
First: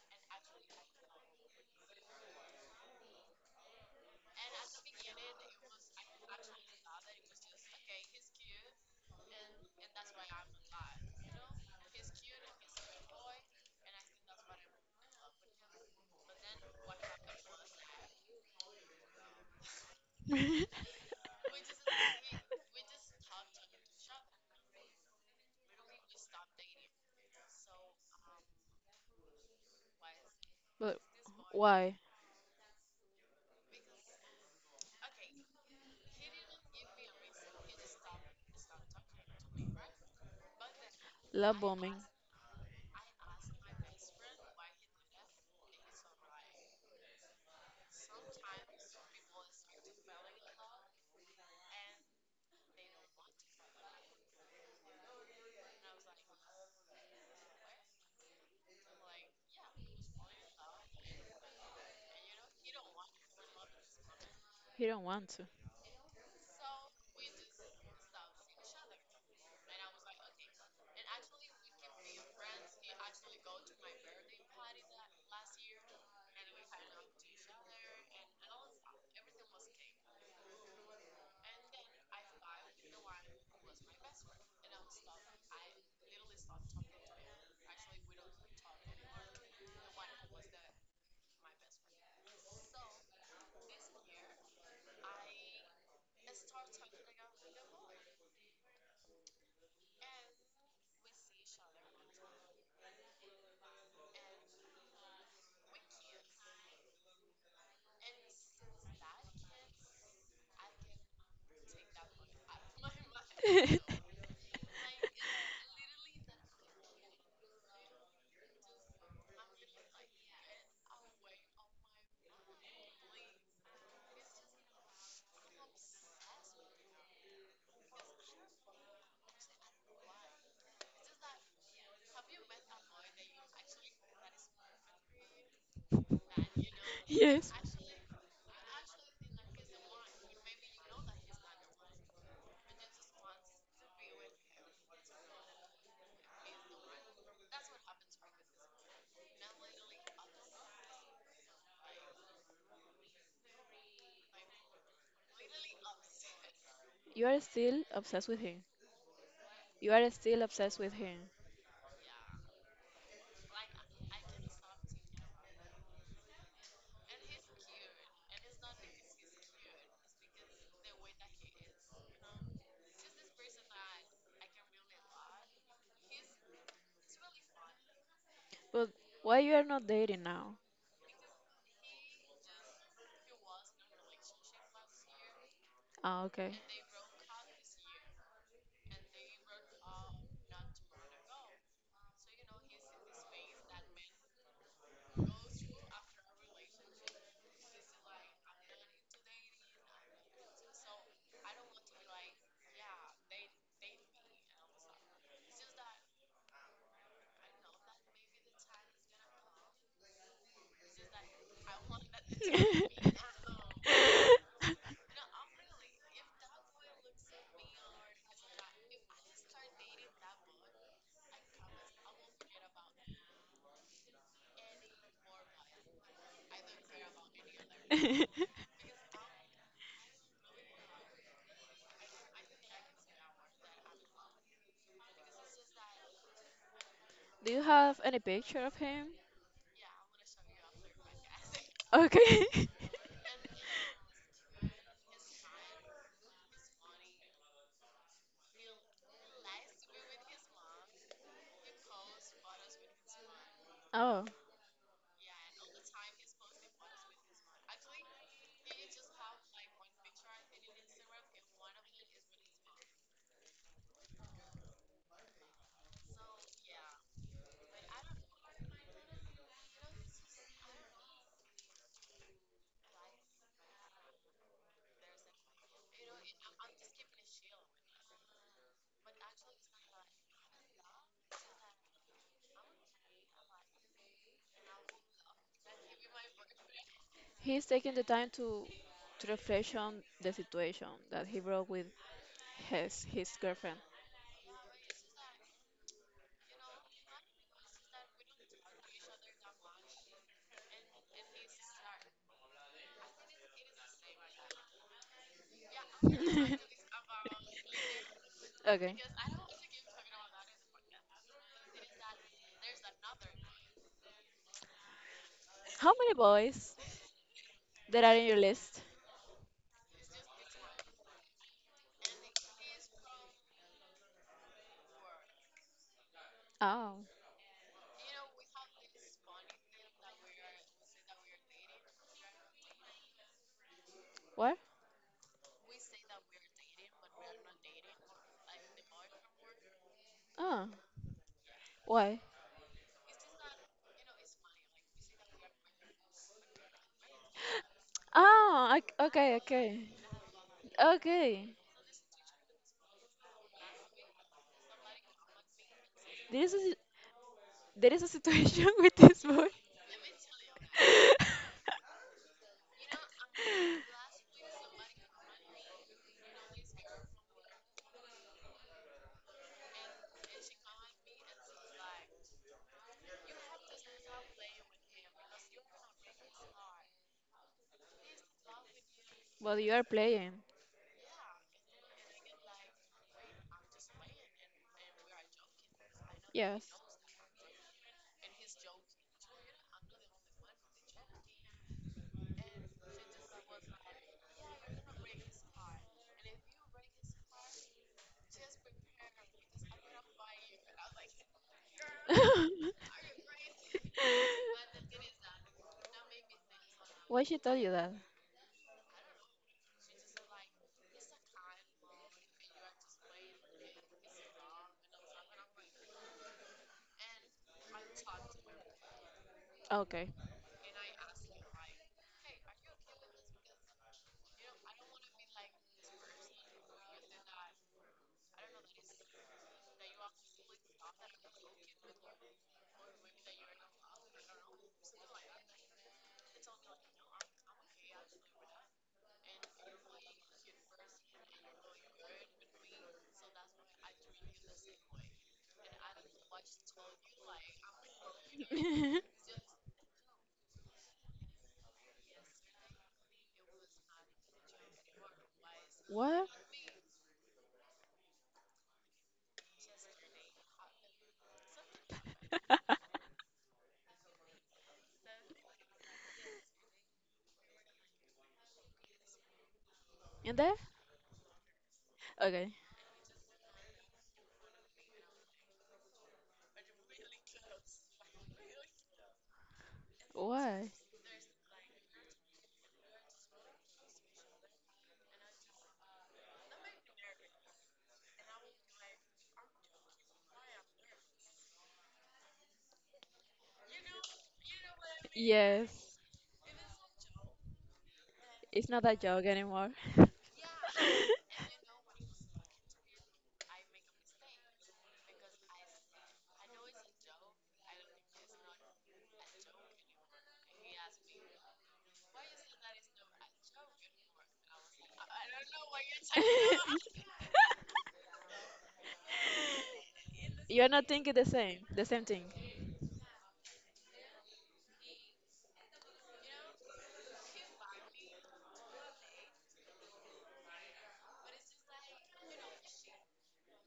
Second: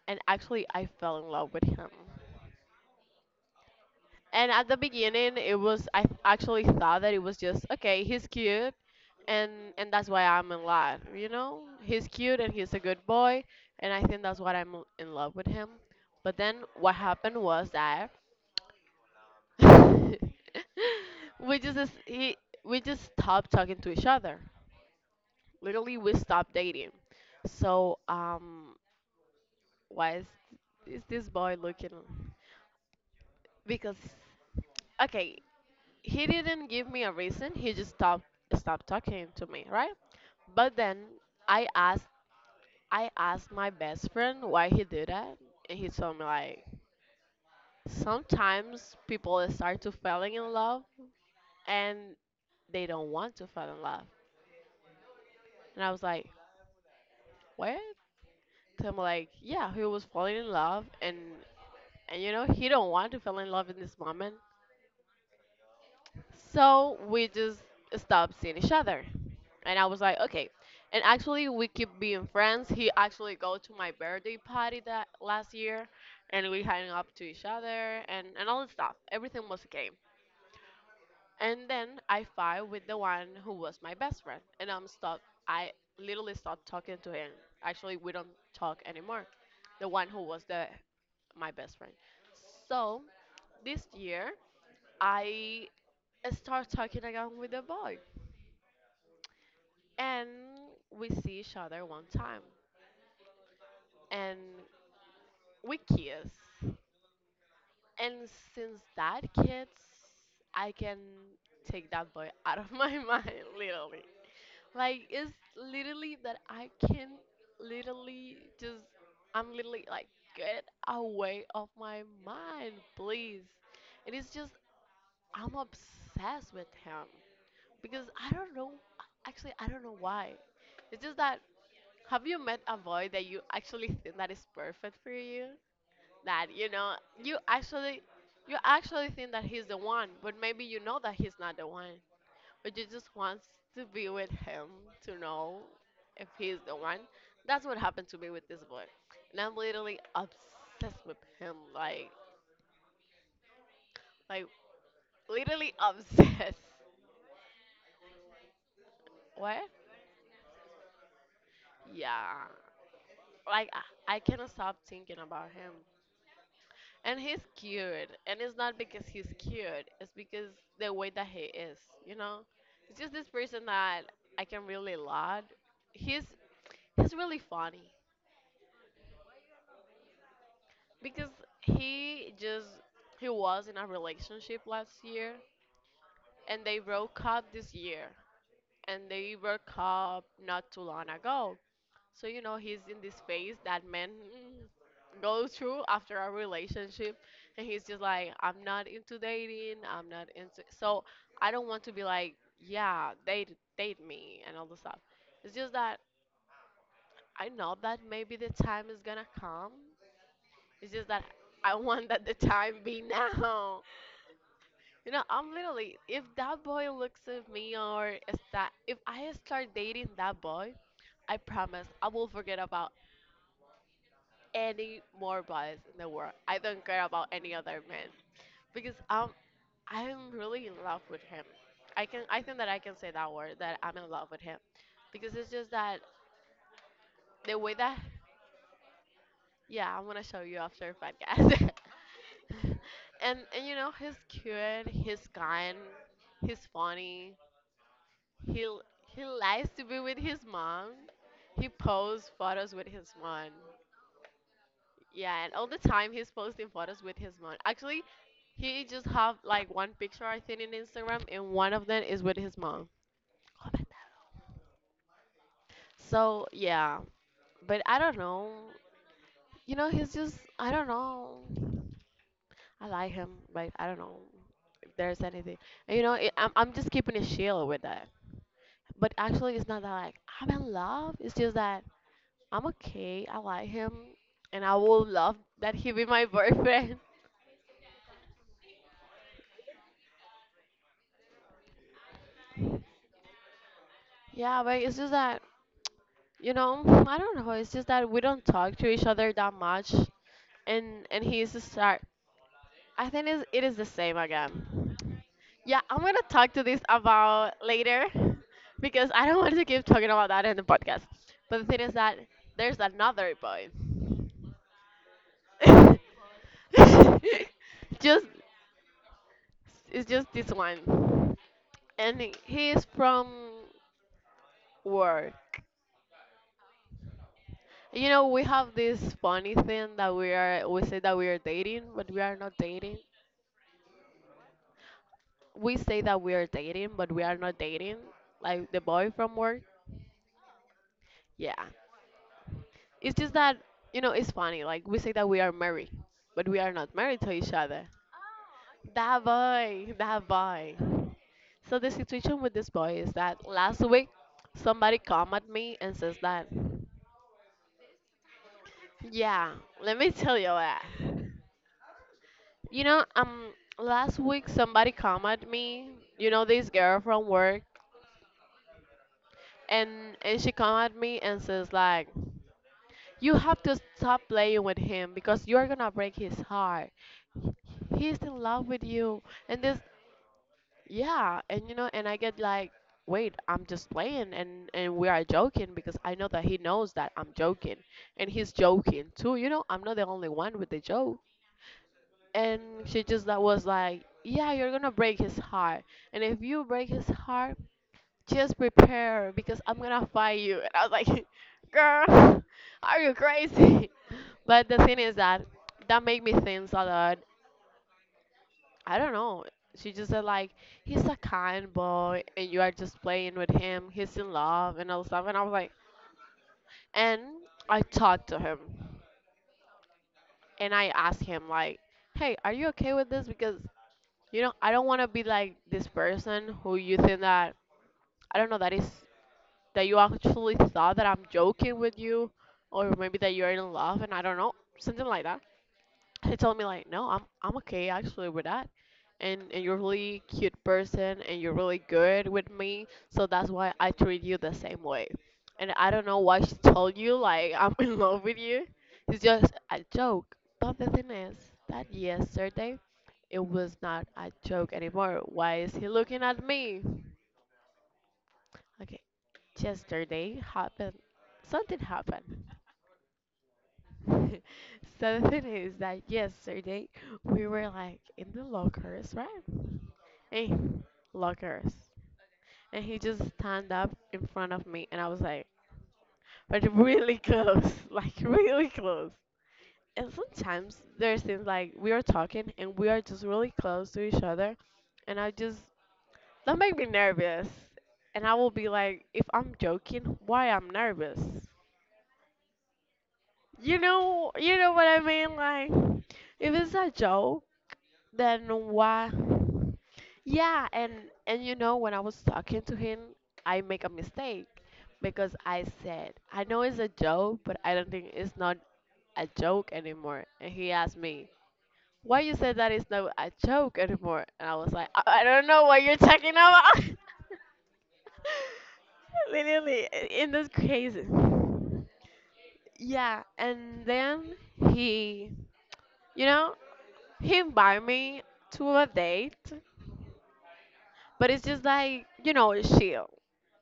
[SPEAKER 1] and actually I fell in love with him. And at the beginning it was actually thought that it was just okay, he's cute. and and that's why I'm in love, you know, he's cute and he's a good boy, and I think that's why I'm in love with him. But then what happened was that <laughs>
[SPEAKER 2] <laughs>
[SPEAKER 1] he, we just stopped talking to each other. Literally, we stopped dating. So why
[SPEAKER 2] But
[SPEAKER 1] is this boy looking?
[SPEAKER 2] why?
[SPEAKER 1] Because okay, he didn't give me a reason. He just stopped talking to me, right? But then
[SPEAKER 2] Love
[SPEAKER 1] I
[SPEAKER 2] bombing.
[SPEAKER 1] asked I asked my best friend why he did that, and he told me like, sometimes people start to falling in love and they don't want to fall in love. And I was like, what? I'm like, yeah, he was falling in love, and you know he don't want to fall in love in this moment.
[SPEAKER 2] He don't want to.
[SPEAKER 1] So we just stopped seeing each other, and I was like, okay. And actually, we keep being friends. He actually go to my birthday party that last year, and we hang up to each other and all the stuff. Everything was okay. And then I fight with the one who was my best friend, and I'm stop. I literally stopped talking to him. Actually, we don't talk anymore. The one who was the my best friend. So this year, I start talking again with the boy, and we see each other one time, and we kiss. And since that kiss, I can take that boy out of my <laughs> mind, literally.
[SPEAKER 2] <laughs>
[SPEAKER 1] Like it's literally that I can literally just I'm literally like, get away of my mind, please. And it's just I'm obsessed with him because I don't know actually I don't know why. It's just that have you met a boy that you actually think that is perfect for you? That you know you
[SPEAKER 2] Yes.
[SPEAKER 1] actually you actually think that he's the one, but maybe you know that he's not the one or you just wants to be with him to know if he's the one. That's what happened to me with this boy, and I'm literally obsessed with him. Like, literally obsessed. <laughs>
[SPEAKER 2] You are still obsessed with him.
[SPEAKER 1] What?
[SPEAKER 2] You are still obsessed with him.
[SPEAKER 1] Yeah. Like I cannot stop thinking about him. And he's cute, and it's not because he's cute. It's because the way that he is. You know, it's just this person that I can really love. He's he's really funny.
[SPEAKER 2] But why you are not dating now?
[SPEAKER 1] Because he just he was in a relationship last year,
[SPEAKER 2] Oh, okay.
[SPEAKER 1] and they broke up this year, and they broke up not too long ago. So you know he's in this phase that men go through after a relationship, and he's just like, I'm not into dating, I'm not into so I don't want to be like, yeah, date me and all the stuff. It's just that I know that maybe the time is gonna come. It's just that I <laughs> want that the time be now. You know, I'm literally, if that boy looks at me or is that, if I start dating that boy, I promise I will forget about any more boys in the world. I don't care about any other man
[SPEAKER 2] <laughs>
[SPEAKER 1] because I'm really in love with him. I can, I think that I can say that word that I'm in love with him because it's just that
[SPEAKER 2] Do
[SPEAKER 1] the
[SPEAKER 2] you
[SPEAKER 1] way that,
[SPEAKER 2] have any picture of him?
[SPEAKER 1] yeah, I'm gonna show you after podcast. <laughs>
[SPEAKER 2] Okay. <laughs>
[SPEAKER 1] And you know, he's cute, he's kind, he's funny. He l- he likes to be with his mom. He posts photos with his mom.
[SPEAKER 2] Oh,
[SPEAKER 1] Yeah, and all the time he's posting photos with his mom. Actually, he just have like one picture I think in Instagram, and one of them is with his mom. So yeah, but I don't know. You know, he's just I don't know. I like him, but I don't know if there's anything. And, you know, it, I'm just keeping it chill with that. But actually, it's not that like I'm in love. It's just that I'm okay. I like him, and I would love that he be my boyfriend. <laughs>
[SPEAKER 2] he's taking the time to reflect on the situation that he broke with his girlfriend.
[SPEAKER 1] Yeah, but it's just that, you know, <sniffs> I don't know. It's just that we don't talk to each other that much, and he's a star. I think it's, it is the same again. Yeah, I'm gonna talk to this about later
[SPEAKER 2] <laughs>
[SPEAKER 1] <laughs>
[SPEAKER 2] Okay.
[SPEAKER 1] because I don't want to keep talking about that in the podcast. But the thing is that there's another boy.
[SPEAKER 2] How many
[SPEAKER 1] <laughs>
[SPEAKER 2] boys there are in
[SPEAKER 1] Just
[SPEAKER 2] your list?
[SPEAKER 1] it's just this one, and he is from work.
[SPEAKER 2] Oh,
[SPEAKER 1] You know, we have this funny thing that we are, we say that we are dating, but we are not dating.
[SPEAKER 2] what?
[SPEAKER 1] We say that we are dating, but we are not dating. Like the boy from work.
[SPEAKER 2] Oh,
[SPEAKER 1] Yeah.
[SPEAKER 2] why?
[SPEAKER 1] It's just that, you know, it's funny. Like we say that we are married, but we are not married to each other.
[SPEAKER 2] Oh,
[SPEAKER 1] That
[SPEAKER 2] okay, okay,
[SPEAKER 1] boy, that boy.
[SPEAKER 2] okay.
[SPEAKER 1] So the situation with this boy is that last week somebody come at me and says
[SPEAKER 2] There is
[SPEAKER 1] that,
[SPEAKER 2] a si- there is a situation <laughs> with this boy,
[SPEAKER 1] yeah, let me tell you that. You know,
[SPEAKER 2] <laughs>
[SPEAKER 1] last week somebody come at me. You know, this girl from work, and she come at me and says like, "You have to stop playing with him because you're gonna break his heart. He's in love with you."
[SPEAKER 2] but
[SPEAKER 1] And
[SPEAKER 2] you are
[SPEAKER 1] this,
[SPEAKER 2] playing.
[SPEAKER 1] yeah, and you know, and I get like, "Wait, I'm just playing, and we are joking because I know that
[SPEAKER 2] Yes.
[SPEAKER 1] he knows that I'm joking, and he's joking too. You know, I'm not the only one with the joke." And she just that was like, yeah, you're gonna break his heart, and if you break his heart, just prepare because I'm gonna fight you. And I was like, <laughs> girl,
[SPEAKER 2] <laughs>
[SPEAKER 1] are you crazy? <laughs> But the thing is that that made me think a
[SPEAKER 2] Why
[SPEAKER 1] lot.
[SPEAKER 2] she told you that?
[SPEAKER 1] I don't know, she just said like, he's a kind boy and you are just playing with him, he's in love and all stuff. And I was like, and I talked to him,
[SPEAKER 2] Okay.
[SPEAKER 1] and I asked him like, hey, are you okay with this? Because you know, I don't want to be like this person who you think that I don't know that is that you actually thought that I'm joking with you, or maybe that you're in love, and I don't know, something like that. He told me like, no, I'm okay actually with that, and you're really cute person, and you're really good with me, so that's why I treat you the same way. And I don't know why she told you like I'm <laughs> in love with you.
[SPEAKER 2] <laughs>
[SPEAKER 1] It's just a joke. But the thing is that yesterday it was not a joke anymore. Why is he
[SPEAKER 2] What?
[SPEAKER 1] looking at me? Okay, yesterday happened something happened. <laughs> So the thing is that yesterday we were like in the lockers, right?
[SPEAKER 2] In there?
[SPEAKER 1] Hey, lockers.
[SPEAKER 2] Okay.
[SPEAKER 1] And he just stand up in front of me and I was like, but really close, <laughs> like really close. And
[SPEAKER 2] Why?
[SPEAKER 1] sometimes there's things like we are talking and we are just really close to each other, and I just that make me nervous. And I will be like, if I'm joking, why I'm nervous? You know what I mean? Like,
[SPEAKER 2] Yes.
[SPEAKER 1] if it's a joke, then
[SPEAKER 2] It's not a
[SPEAKER 1] what?
[SPEAKER 2] joke anymore. <laughs>
[SPEAKER 1] Yeah, and you know when I was talking to him, I make a mistake because I said I know it's a joke, but I don't think it's not a joke anymore. And he asked me, "Why you said that it's not a joke anymore?" And I was like, I don't know what you're talking about." <laughs> Literally, in this
[SPEAKER 2] You're not
[SPEAKER 1] crazy.
[SPEAKER 2] thinking the same thing.
[SPEAKER 1] Yeah, and then he, you know, he invited me to a date. But it's just like, you know, chill.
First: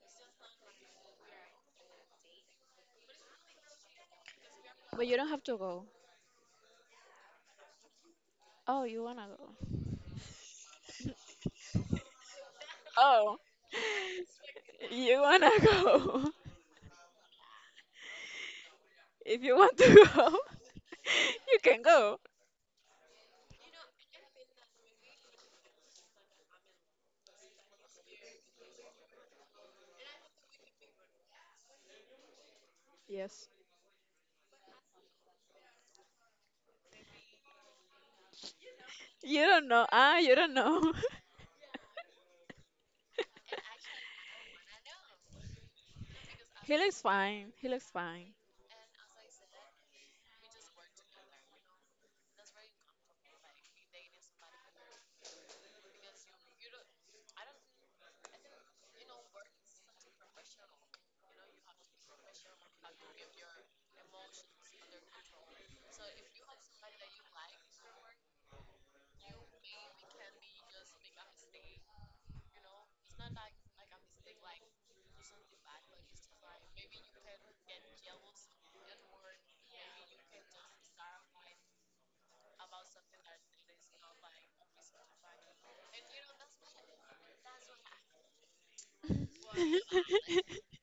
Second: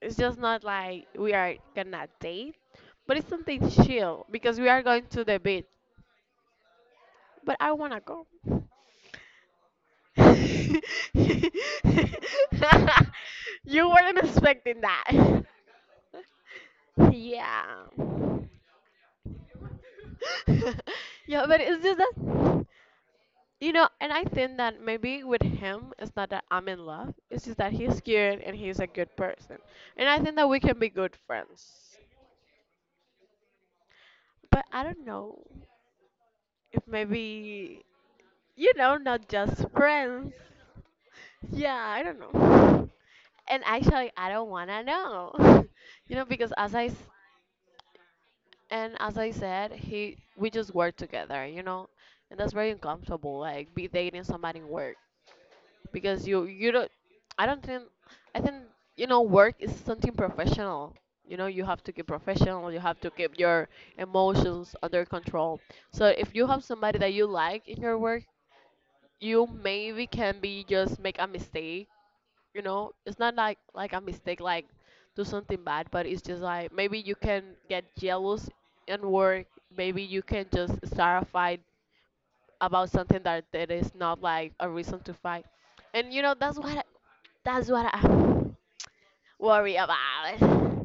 [SPEAKER 1] It's just not like we are gonna date, but it's something chill because we are
[SPEAKER 2] But
[SPEAKER 1] going
[SPEAKER 2] you
[SPEAKER 1] to
[SPEAKER 2] don't
[SPEAKER 1] the
[SPEAKER 2] have to
[SPEAKER 1] beach.
[SPEAKER 2] go.
[SPEAKER 1] But I wanna go.
[SPEAKER 2] Oh, you wanna go. Oh. <laughs>
[SPEAKER 1] <laughs> You weren't expecting
[SPEAKER 2] You
[SPEAKER 1] that.
[SPEAKER 2] wanna go.
[SPEAKER 1] Yeah.
[SPEAKER 2] <laughs> If you want to go,
[SPEAKER 1] <laughs> Yeah,
[SPEAKER 2] <laughs> you
[SPEAKER 1] but
[SPEAKER 2] can
[SPEAKER 1] it's just
[SPEAKER 2] go.
[SPEAKER 1] that, you know, and I think that maybe with him, it's not that I'm in love, it's just that he's cute and he's a good person. And I think that we can be good friends.
[SPEAKER 2] Yes.
[SPEAKER 1] But I don't know, if maybe, you know, not
[SPEAKER 2] You
[SPEAKER 1] just
[SPEAKER 2] don't know. Ah,
[SPEAKER 1] friends.
[SPEAKER 2] you don't know.
[SPEAKER 1] Yeah, I don't know. And
[SPEAKER 2] <laughs>
[SPEAKER 1] actually I don't want to know. <laughs> You know, because
[SPEAKER 2] He looks fine. He looks fine.
[SPEAKER 1] and as I said, he we just work together, you know, and that's very uncomfortable like be dating somebody in work because you don't, I don't think, I think, you know, work is something professional. You know, you have to keep professional, you have to keep your emotions under control. So if you have somebody that you like in your work, you maybe can be just make a mistake. You know, it's not like a mistake like do something bad, but it's just like maybe you can get jealous and work, maybe you can just start a fight about something that that is not like a reason to fight. And you know, that's what I, that's what I <laughs> worry about.
[SPEAKER 2] <laughs>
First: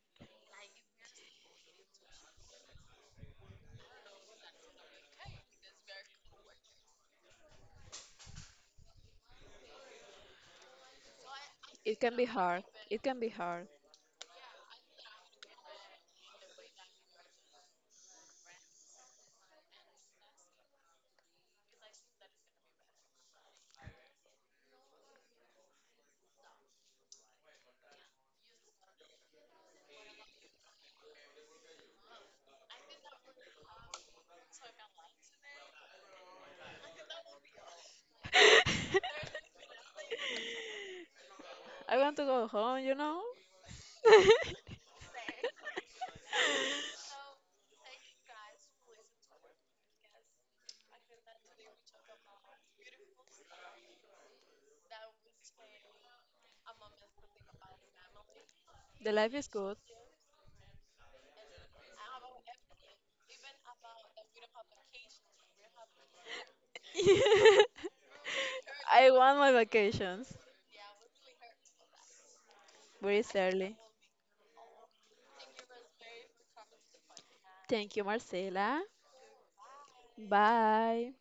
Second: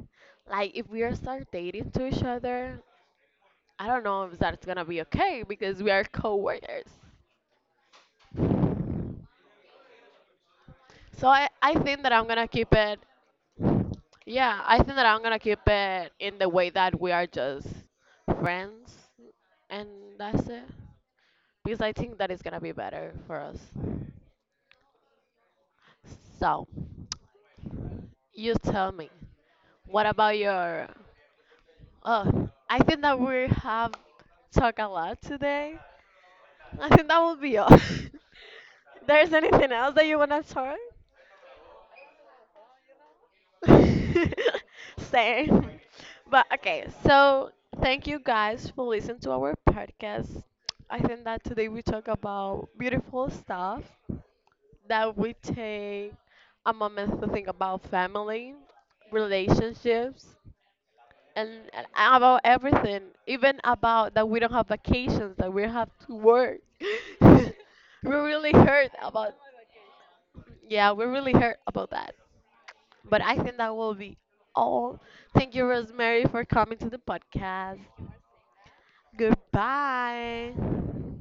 [SPEAKER 1] Like if we are start dating to each other, I don't know if that's gonna be okay because we are coworkers. So I
[SPEAKER 2] It
[SPEAKER 1] think that
[SPEAKER 2] can be
[SPEAKER 1] I'm gonna
[SPEAKER 2] hard.
[SPEAKER 1] keep it.
[SPEAKER 2] It can be hard.
[SPEAKER 1] Yeah, I think that I'm gonna keep it in the way that we are just friends, and that's it. Because I think that is gonna be better for us. So, you tell me, what about your? Oh, I think that we have talked a lot today. I think that will be all. <laughs>
[SPEAKER 2] <laughs>
[SPEAKER 1] There's anything else that you wanna talk?
[SPEAKER 2] I want to go home, you know? <laughs>
[SPEAKER 1] <laughs> Same. But okay, so thank you guys for listening to our podcast. I think that today we talk about beautiful stuff, that we take a moment to think about family,
[SPEAKER 2] The life is good.
[SPEAKER 1] relationships, and about everything, even about that we don't have vacations, that we have to work. <laughs> We
[SPEAKER 2] <laughs>
[SPEAKER 1] really hurt
[SPEAKER 2] I
[SPEAKER 1] about
[SPEAKER 2] want my vacations.
[SPEAKER 1] yeah, we really hurt about that. But
[SPEAKER 2] Very
[SPEAKER 1] I think that
[SPEAKER 2] early.
[SPEAKER 1] will be all. Thank you, Rosemary, for coming to the podcast.
[SPEAKER 2] Thank you, Marcela.
[SPEAKER 1] Goodbye.
[SPEAKER 2] Bye.